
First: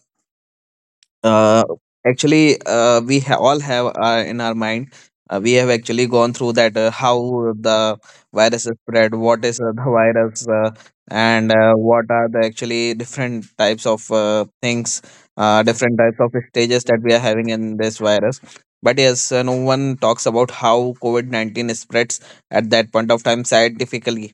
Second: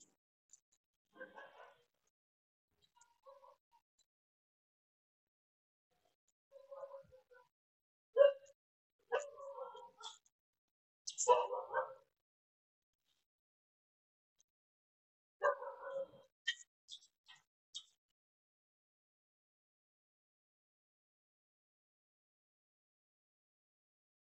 Speaker 2: uh, Actually, we all have in our mind. We have actually gone through that how the virus is spread, what is the [LAUGHS] virus, and what are the actually different types of things, different types of stages that we are having in this virus. But yes, no one talks about how COVID COVID-19 spreads at that point of time scientifically.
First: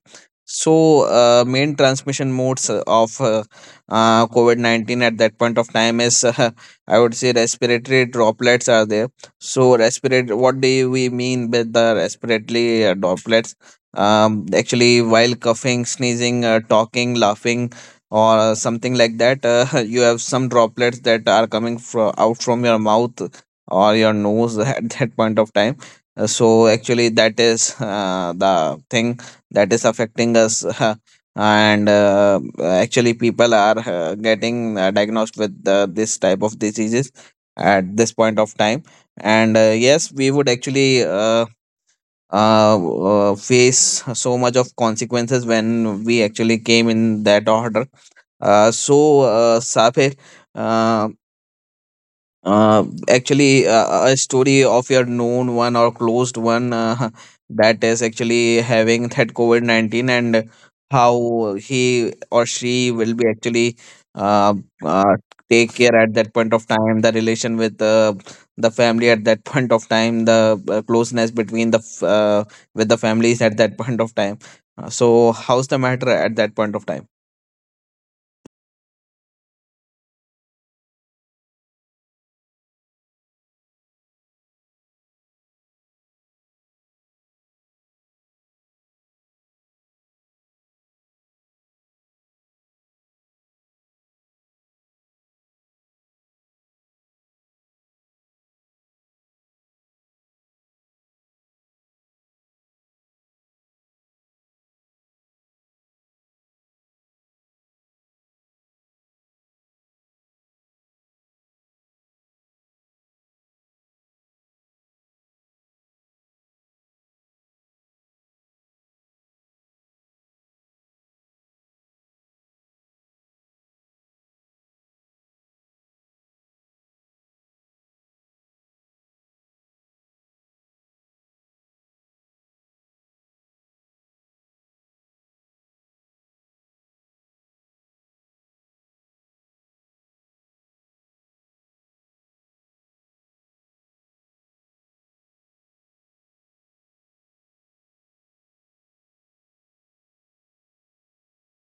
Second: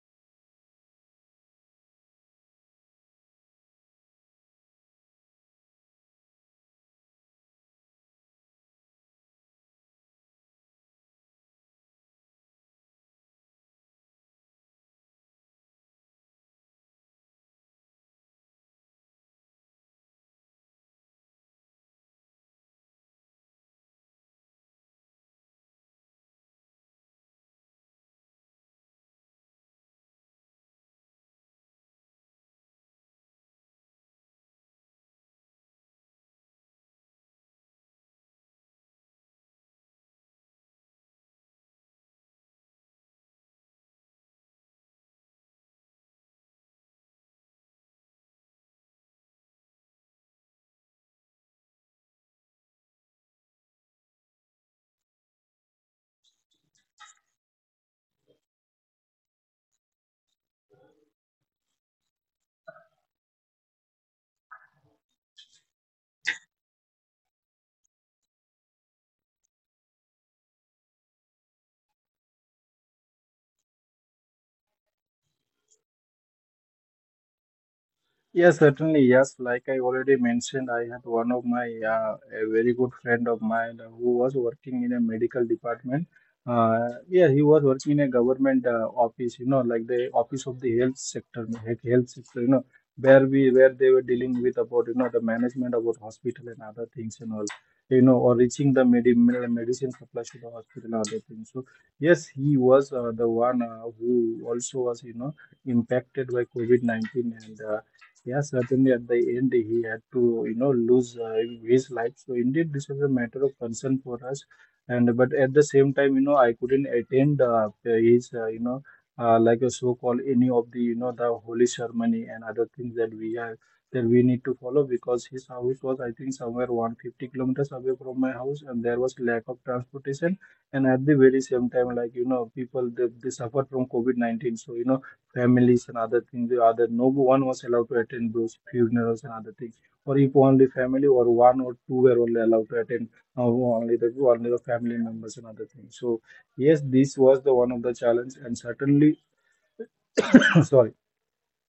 Speaker 2: So, main transmission modes of COVID COVID-19 at that point of time is, [LAUGHS] I would say, respiratory droplets are there. So respirate. What do we mean by the respiratory droplets? Actually, while coughing, sneezing, talking, laughing, or something like that, [LAUGHS] you have some droplets that are coming out from your mouth or your nose [LAUGHS] at that point of time. So actually, that is the thing that is affecting us. [LAUGHS] And actually people are getting diagnosed with this type of diseases at this point of time, and yes, we would actually uh, face so much of consequences when we actually came in that order. So, Safir, uh, actually, a story of your known one or closed one [LAUGHS] that is actually having that COVID COVID-19, and how he or she will be actually uh, uh, take care at that point of time, the relation with the family at that point of time, the closeness between with the families at that point of time. So, how's the matter at that point of time?
Speaker 1: Yes, certainly. Yes, like I already mentioned, I had one of my a very good friend of mine who was working in a medical department. Yeah, he was working in a government office, you know, like the office of the health sector, like health sector, you know, where we where they were dealing with about, you know, the management about hospital and other things and all, you know, or reaching the medicine supply to the hospital and other things. So yes, he was the one who also was, you know, impacted by COVID-19, and yeah, certainly at the end he had to, you know, lose his life. So indeed, this was a matter of concern for us. And but at the same time, you know, I couldn't attend his, you know, like a so-called any of the, you know, the holy ceremony and other things that we are that we need to follow, because his house was, I think, somewhere 150 kilometers away from my house, and there was lack of transportation. And at the very same time, like you know, people they suffered from COVID-19. So you know families and other things, the other no one was allowed to attend those funerals and other things. Or if only family or one or two were only allowed to attend, only the family members and other things. So yes, this was the one of the challenge, and certainly [COUGHS] [CLEARS THROAT] sorry.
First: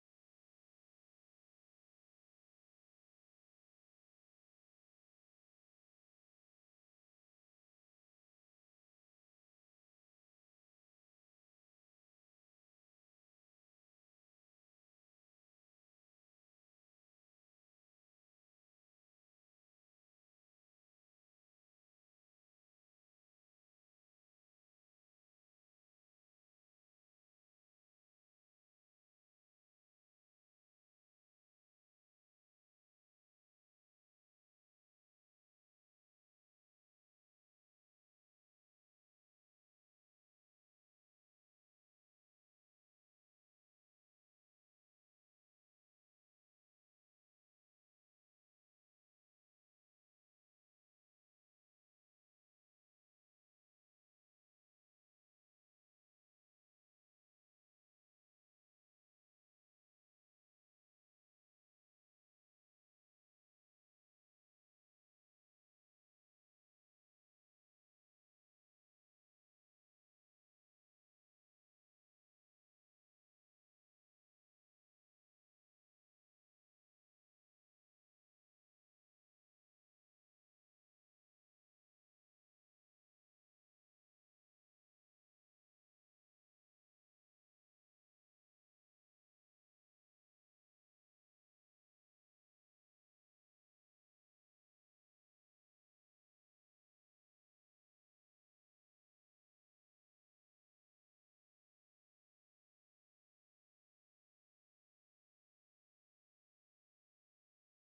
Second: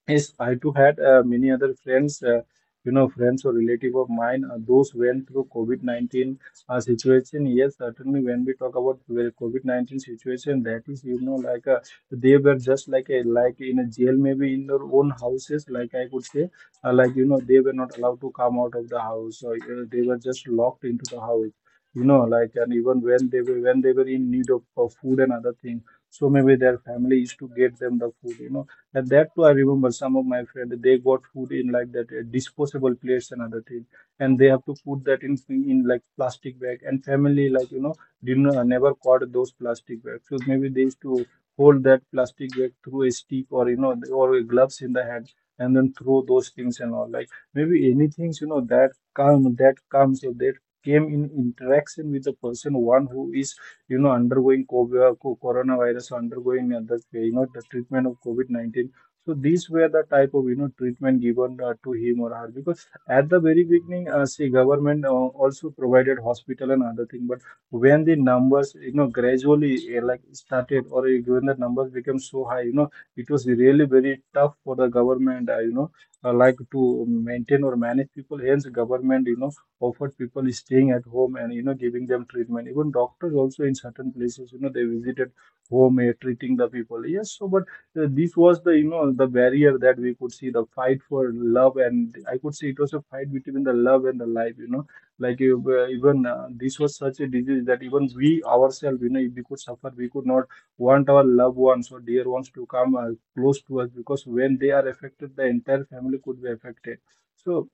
Speaker 1: Yes, I too had many other friends, you know, friends or relative of mine, those went through COVID-19 situation. Yes, certainly when we talk about the COVID-19 situation, that is, you know, like, they were just like a like in a jail, maybe in their own houses, like I could say, like you know, they were not allowed to come out of the house, or they were just locked into the house. You know, like, and even when they were in need of food and other things, so maybe their family used to get them the food. You know, and that too, I remember some of my friends, they got food in like that disposable plates and other things, and they have to put that in like plastic bag. And family, like you know, didn't never caught those plastic bags. So maybe they used to hold that plastic bag through a stick, or you know, or a gloves in the hand, and then throw those things and all. Like maybe anything you know that comes or that came in interaction with the person one who is, you know, undergoing COVID, coronavirus, undergoing other the, you know, the treatment of COVID-19. So these were the type of, you know, treatment given to him or her, because at the very beginning, see, government also provided hospital and other thing, but when the numbers, you know, gradually like started, or when the numbers became so high, you know, it was really very tough for the government, you know, like to maintain or manage people. Hence, government, you know, offered people staying at home, and you know giving them treatment. Even doctors also in certain places, you know, they visited home, treating the people. Yes, so but this was the, you know, the barrier that we could see, the fight for love, and I could see it was a fight between the love and the life, you know. Like, even this was such a disease that even we ourselves, you know, if we could suffer, we could not want our loved ones or dear ones to come close to us, because when they are affected the entire family could be affected. So,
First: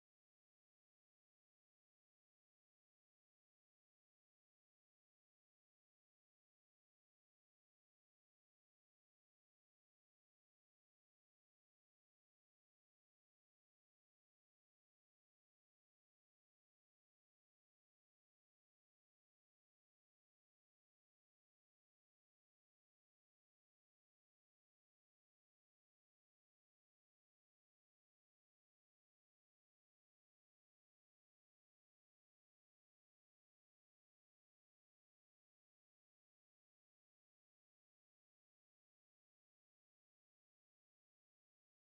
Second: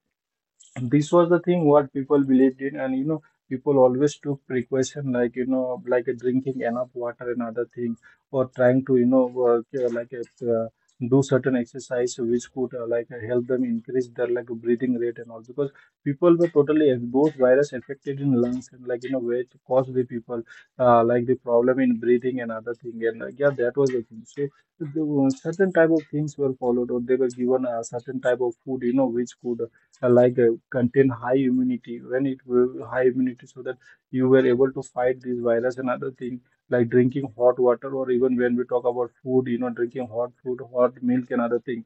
Speaker 1: and this was the thing what people believed in, and you know people always took precaution, like you know, like drinking enough water and other thing, or trying to, you know, work, like, do certain exercise which could, like, help them increase their like breathing rate and all, because people were those virus affected in lungs, and like you know where it caused the people, like, the problem in breathing and other thing. And, like, yeah, that was the thing. So the, certain type of things were followed, or they were given a certain type of food, you know, which could like, contain high immunity, when it will high immunity, so that you were able to fight this virus and other thing, like drinking hot water, or even when we talk about food, you know, drinking hot food, hot milk and other thing,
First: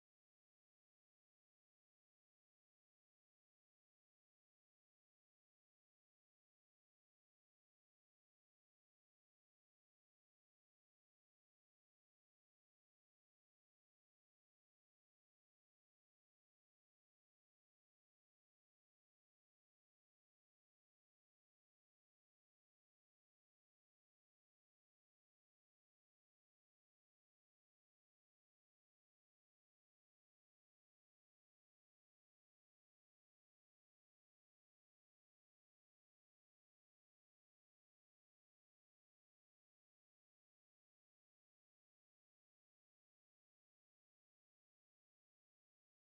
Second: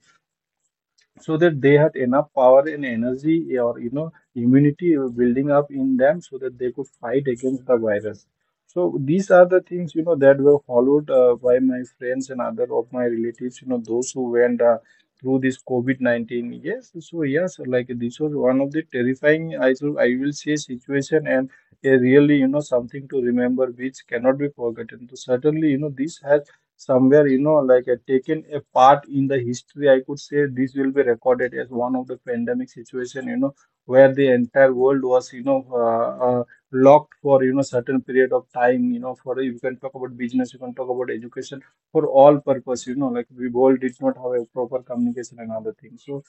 Speaker 1: so that they had enough power and energy, or you know immunity building up in them, so that they could fight against the virus. So these are the things, you know, that were followed by my friends and other of my relatives, you know, those who went through this COVID-19. Yes, so yes, like this was one of the terrifying, I will say, situation, and a really you know something to Remember, which cannot be forgotten. So certainly, you know, this has somewhere, you know, like taken a part in the history. I could say this will be recorded as one of the pandemic situation, you know, where the entire world was, you know, locked for, you know, certain period of time, you know. For you can talk about business, you can talk about education, for all purpose, you know, like we world did not have a proper communication and other things. So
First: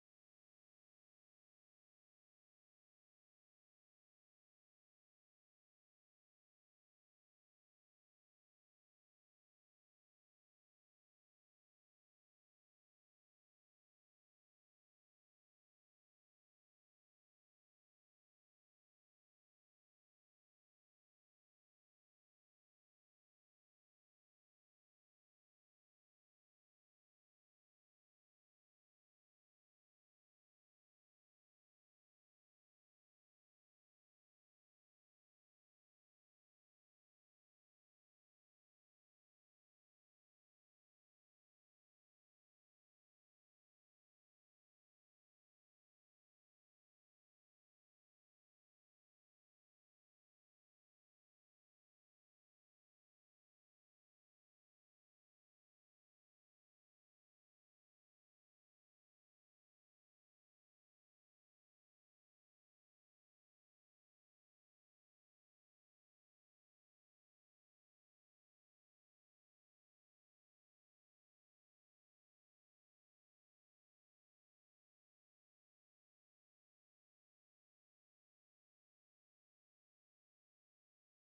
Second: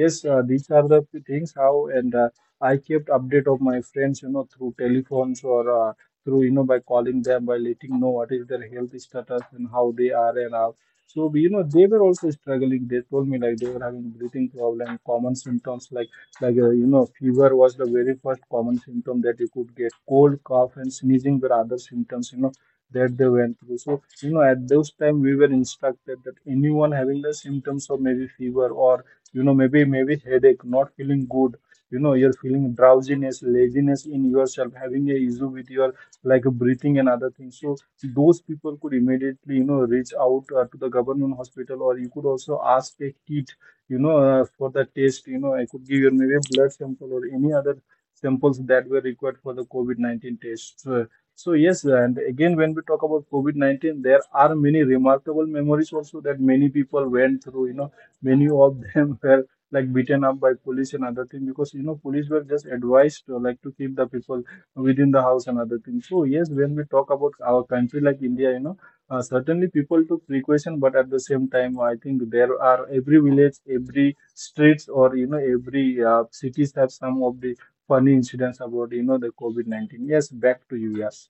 Speaker 1: yes, these are the things how. And I kept update of my friends, you know, through telephones or through, you know, by calling them, by letting know what is their health status and how they are and all. So you know, they were also struggling. They told me like they were having breathing problem, common symptoms, like you know, fever was the very first common symptom that you could get. Cold, cough and sneezing were other symptoms, you know, that they went through. So you know, at those time we were instructed that anyone having the symptoms of maybe fever, or you know, maybe headache, not feeling good, you know, you're feeling drowsiness, laziness in yourself, having a issue with your like breathing and other things. So those people could immediately, you know, reach out to the government hospital, or you could also ask a kit, you know, for the test. You know, I could give you maybe a blood sample or any other samples that were required for the COVID-19 test. So, so yes, and again, when we talk about COVID-19, there are many remarkable memories also that many people went through. You know, many of them [LAUGHS] were like beaten up by police and other thing, because you know, police were just advised to, like, to keep the people within the house and other things. So yes, when we talk about our country like India, you know, certainly people took precaution, but at the same time, I think there are every village, every streets, or you know, every cities have some of the funny incidents about, you know, the COVID 19. Yes, back to you. Yes.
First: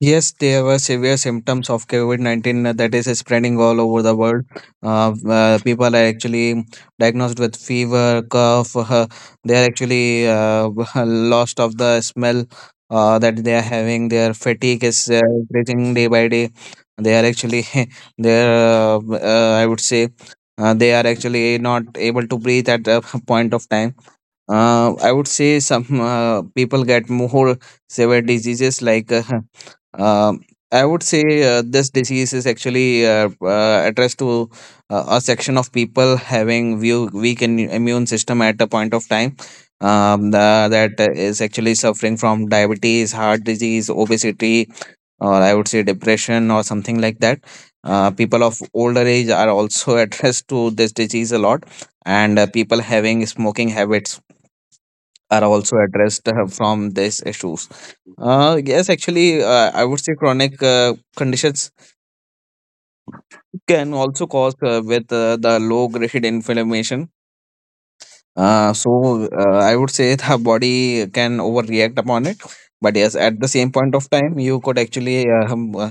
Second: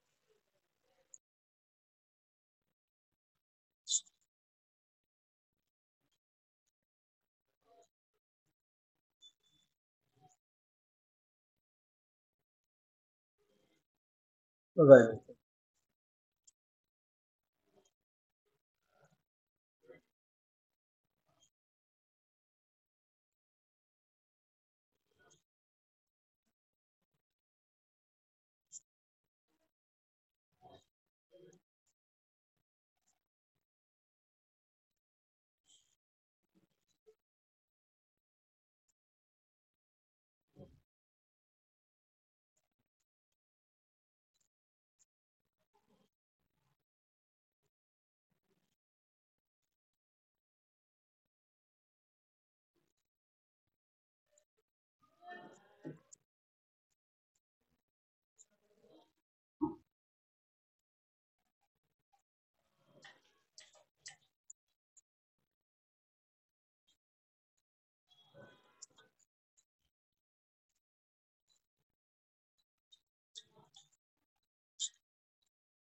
Speaker 2: Yes, there were severe symptoms of COVID COVID-19 that is spreading all over the world. People are actually diagnosed with fever, cough. They are actually [LAUGHS] lost of the smell that they are having. Their fatigue is
Speaker 1: Right.
Speaker 2: increasing day by day. They are actually, [LAUGHS] they are, I would say, they are actually not able to breathe at a [LAUGHS] point of time. I would say some people get more severe diseases like [LAUGHS] um, I would say this disease is actually addressed to a section of people having view, weak in, immune system at a point of time, um, the, that is actually suffering from diabetes, heart disease, obesity, or I would say depression or something like that. People of older age are also [LAUGHS] addressed to this disease a lot, and people having smoking habits are also addressed from these issues. Yes, actually, I would say chronic conditions can also cause with the low grade inflammation. I would say [LAUGHS] the body can overreact upon it, but yes, at the same point of time, you could actually uh, um, uh,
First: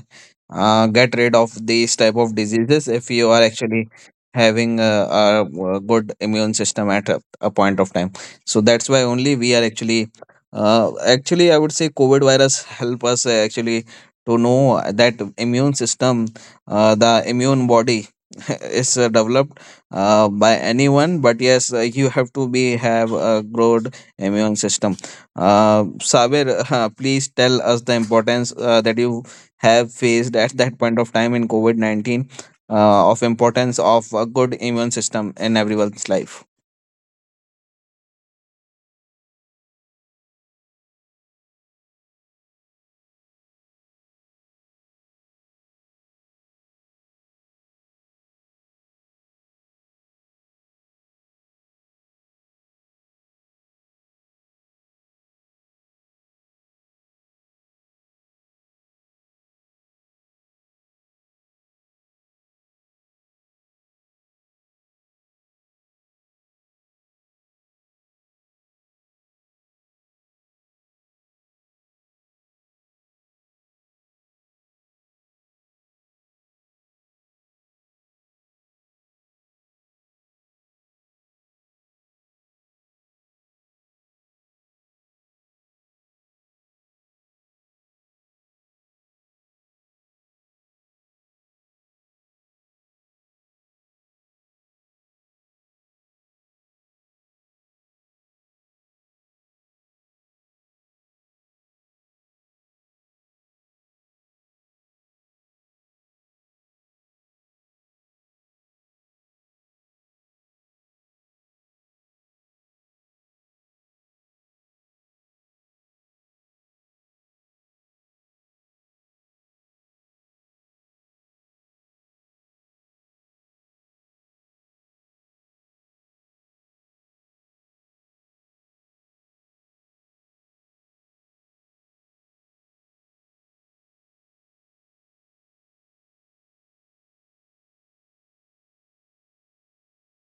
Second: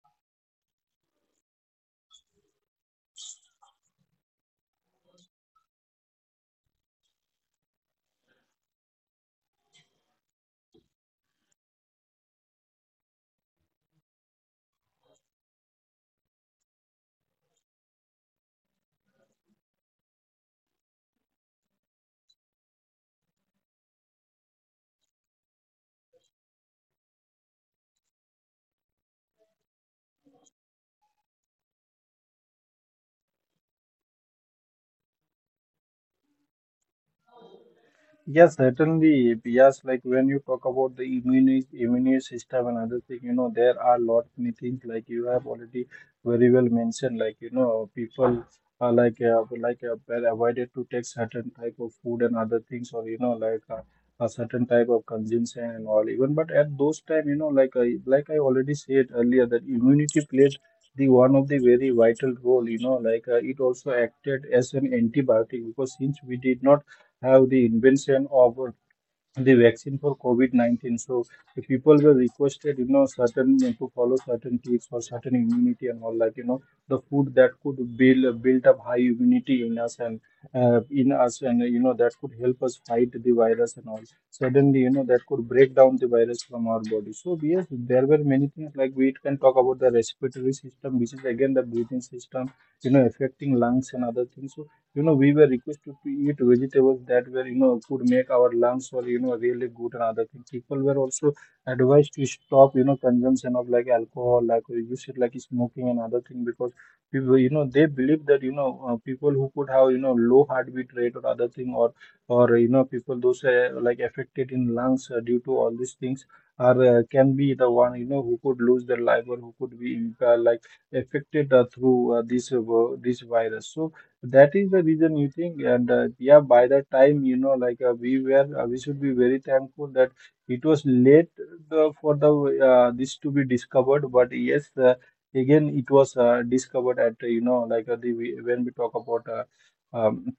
Speaker 2: uh, get rid of these type of diseases if you are actually having a good immune system at a point of time. So that's why only we are actually, actually, I would say COVID virus help us actually to know that immune system, the immune body [LAUGHS] is developed by anyone, but yes, you have to be have a good immune system uh, Sabir, [LAUGHS] please tell us the importance that you have faced at that point of time in covid-19, of importance of a good immune system in everyone's life.
Speaker 1: Yes, certainly. Yes, like when you talk about the immune system and other thing, you know, there are lot many things like you have already very well mentioned. Like you know, people are like well avoided to take certain type of food and other things, or you know, like a certain type of consumption and all. Even but at those time, you know, like I already said earlier that immunity played the one of the very vital role. You know, like it also acted as an antibiotic, because since we did not have the invention of the vaccine for COVID-19. So the people were requested, you know, certain to follow certain tips for certain immunity and all that. You know, the food that could build up high immunity in us, and you know, that could help us fight the virus and all. Suddenly, you know, that could break down the virus from our body. So yes, there were many things. Like we can talk about the respiratory system, which is again the breathing system, you know, affecting lungs and other things. So you know, we were requested to eat vegetables that were, you know, could make our lungs, or you know, really good and other things. People were also advised to stop, you know, consumption of like alcohol, like you said, like smoking and other thing, because people, you know, they believe that, you know, people who could have, you know, low heartbeat rate or other thing, or you know, people those like affected in lungs due to all these things are can be the one, you know, who could lose their life, or who could be like affected through this virus. So that is the reason, you think, and yeah, by the time, you know, like we should be very thankful that it was late for the this to be discovered. But yes, again, it was discovered at you know, like the when we talk about um,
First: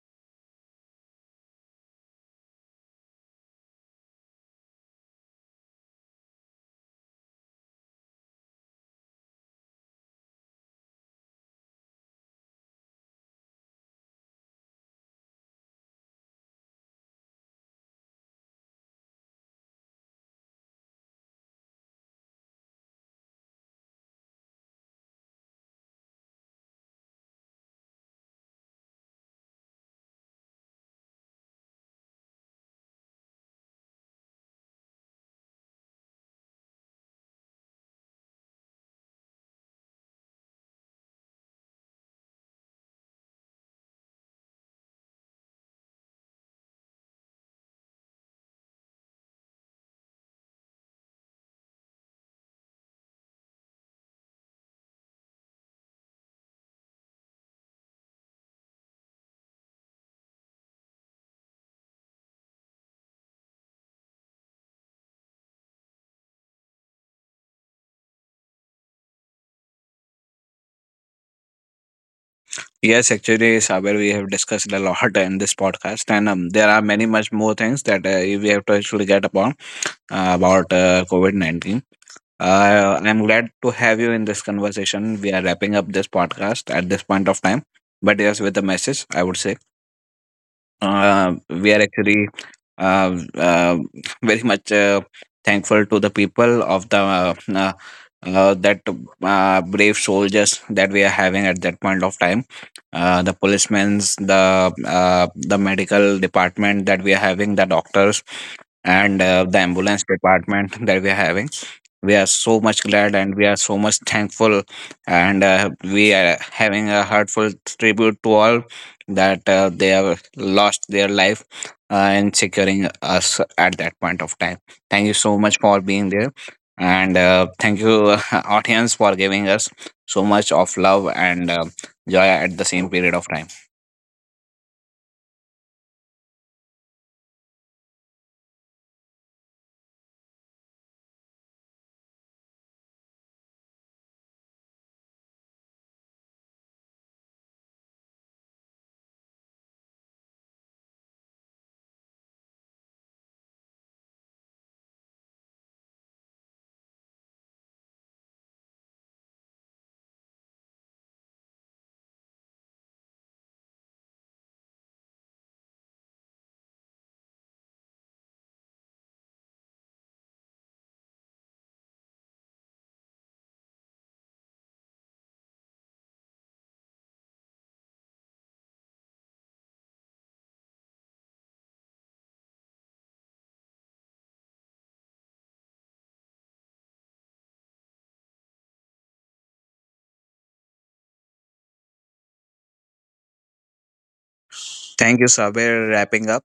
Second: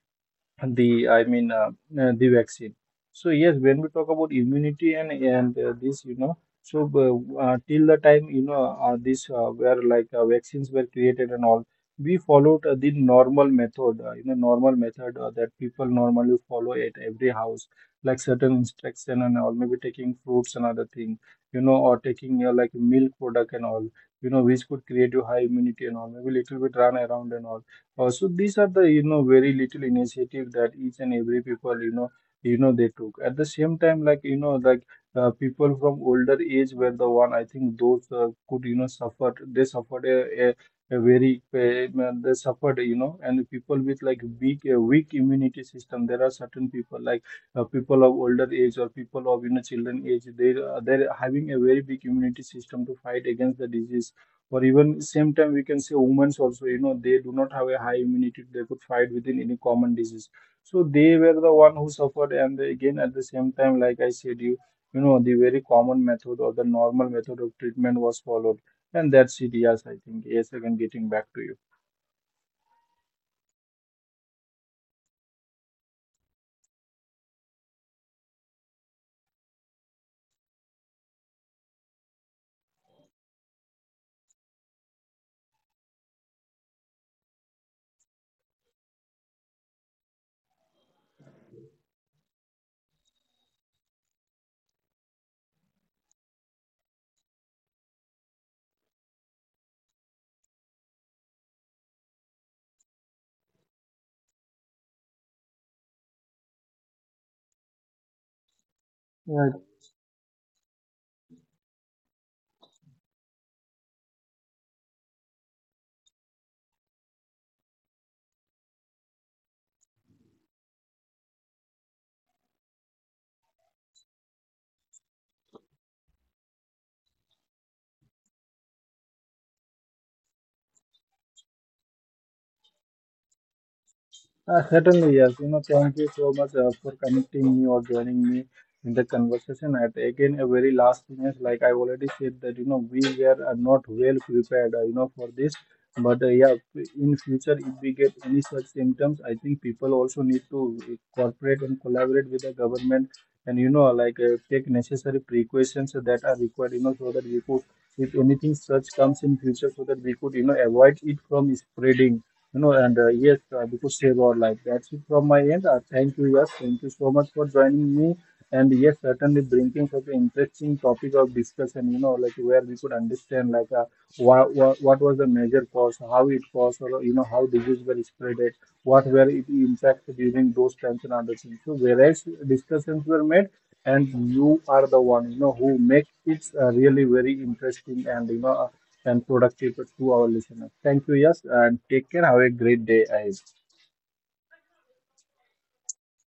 Speaker 1: the, I mean the vaccine. So yes, when we talk about immunity and this, you know, so till the time, you know, this where like vaccines were created and all, we followed the normal method, you know, normal method that people normally follow at every house, like certain instruction and all, maybe taking fruits and other thing, you know, or taking like milk product and all, you know, which could create you high immunity and all, maybe little bit run around and all. So these are the, you know, very little initiative that each and every people, you know, they took. At the same time, like you know, like people from older age were the one. I think those could, you know, suffered. They suffered a very they suffered, you know. And people with like weak immunity system, there are certain people like people of older age, or people of, you know, children age, they they're having a very big immunity system to fight against the disease. Or even same time, we can say women's also, you know, they do not have a high immunity, they could fight within any common disease. So they were the one who suffered. And again at the same time, like I said, you know, the very common method or the normal method of treatment was followed, and that's it. Yes, I think, yes, again getting back to you.
Speaker 2: Yes, actually, Saber, we have discussed a lot in this podcast, and there are many much more things that we have to actually get upon about COVID COVID-19. I'm glad to have you in this conversation. We are wrapping up this podcast at this point of time, but yes, with a message, I would say we are actually uh, uh, very much thankful to the people of the that brave soldiers that we are having at that point of time. The policemen, the medical department that we are having, the doctors, and the
Speaker 1: Yeah.
Speaker 2: ambulance department that we are having. We are so much glad and we are so much thankful, and we are having a heartfelt tribute to all that they have lost their life in securing us at that point of time. Thank you so much for being there, and thank you, [LAUGHS] audience, for giving us so much of love and joy at the same period of time.
Speaker 1: Certainly, yes. You know, thank you so much for connecting me or joining me in the conversation. At again, a very last minute, like I already said that, you know, we were not well prepared, you know, for this. But yeah, in future, if we get any such symptoms, I think people also need to cooperate and collaborate with the government, and you know, like take necessary precautions that are required, you know, so that we could, if anything such comes in future, so that we could, you know, avoid it from spreading, you know, and yes, because save our life. That's it from my end. Thank you, yes, thank you so much for joining me. And yes, certainly bringing such an interesting topic of discussion. You know, like where we could understand like what was the major cause, how it caused, or you know, how disease were spreaded, what were it impacted during those times and other things. So various discussions were made, and you are the one, you know, who makes it really very interesting, and you know, and productive to our listeners. Thank you, yes, and take care. Have a great day ahead.
Speaker 2: Thank you, Sabir. Wrapping up,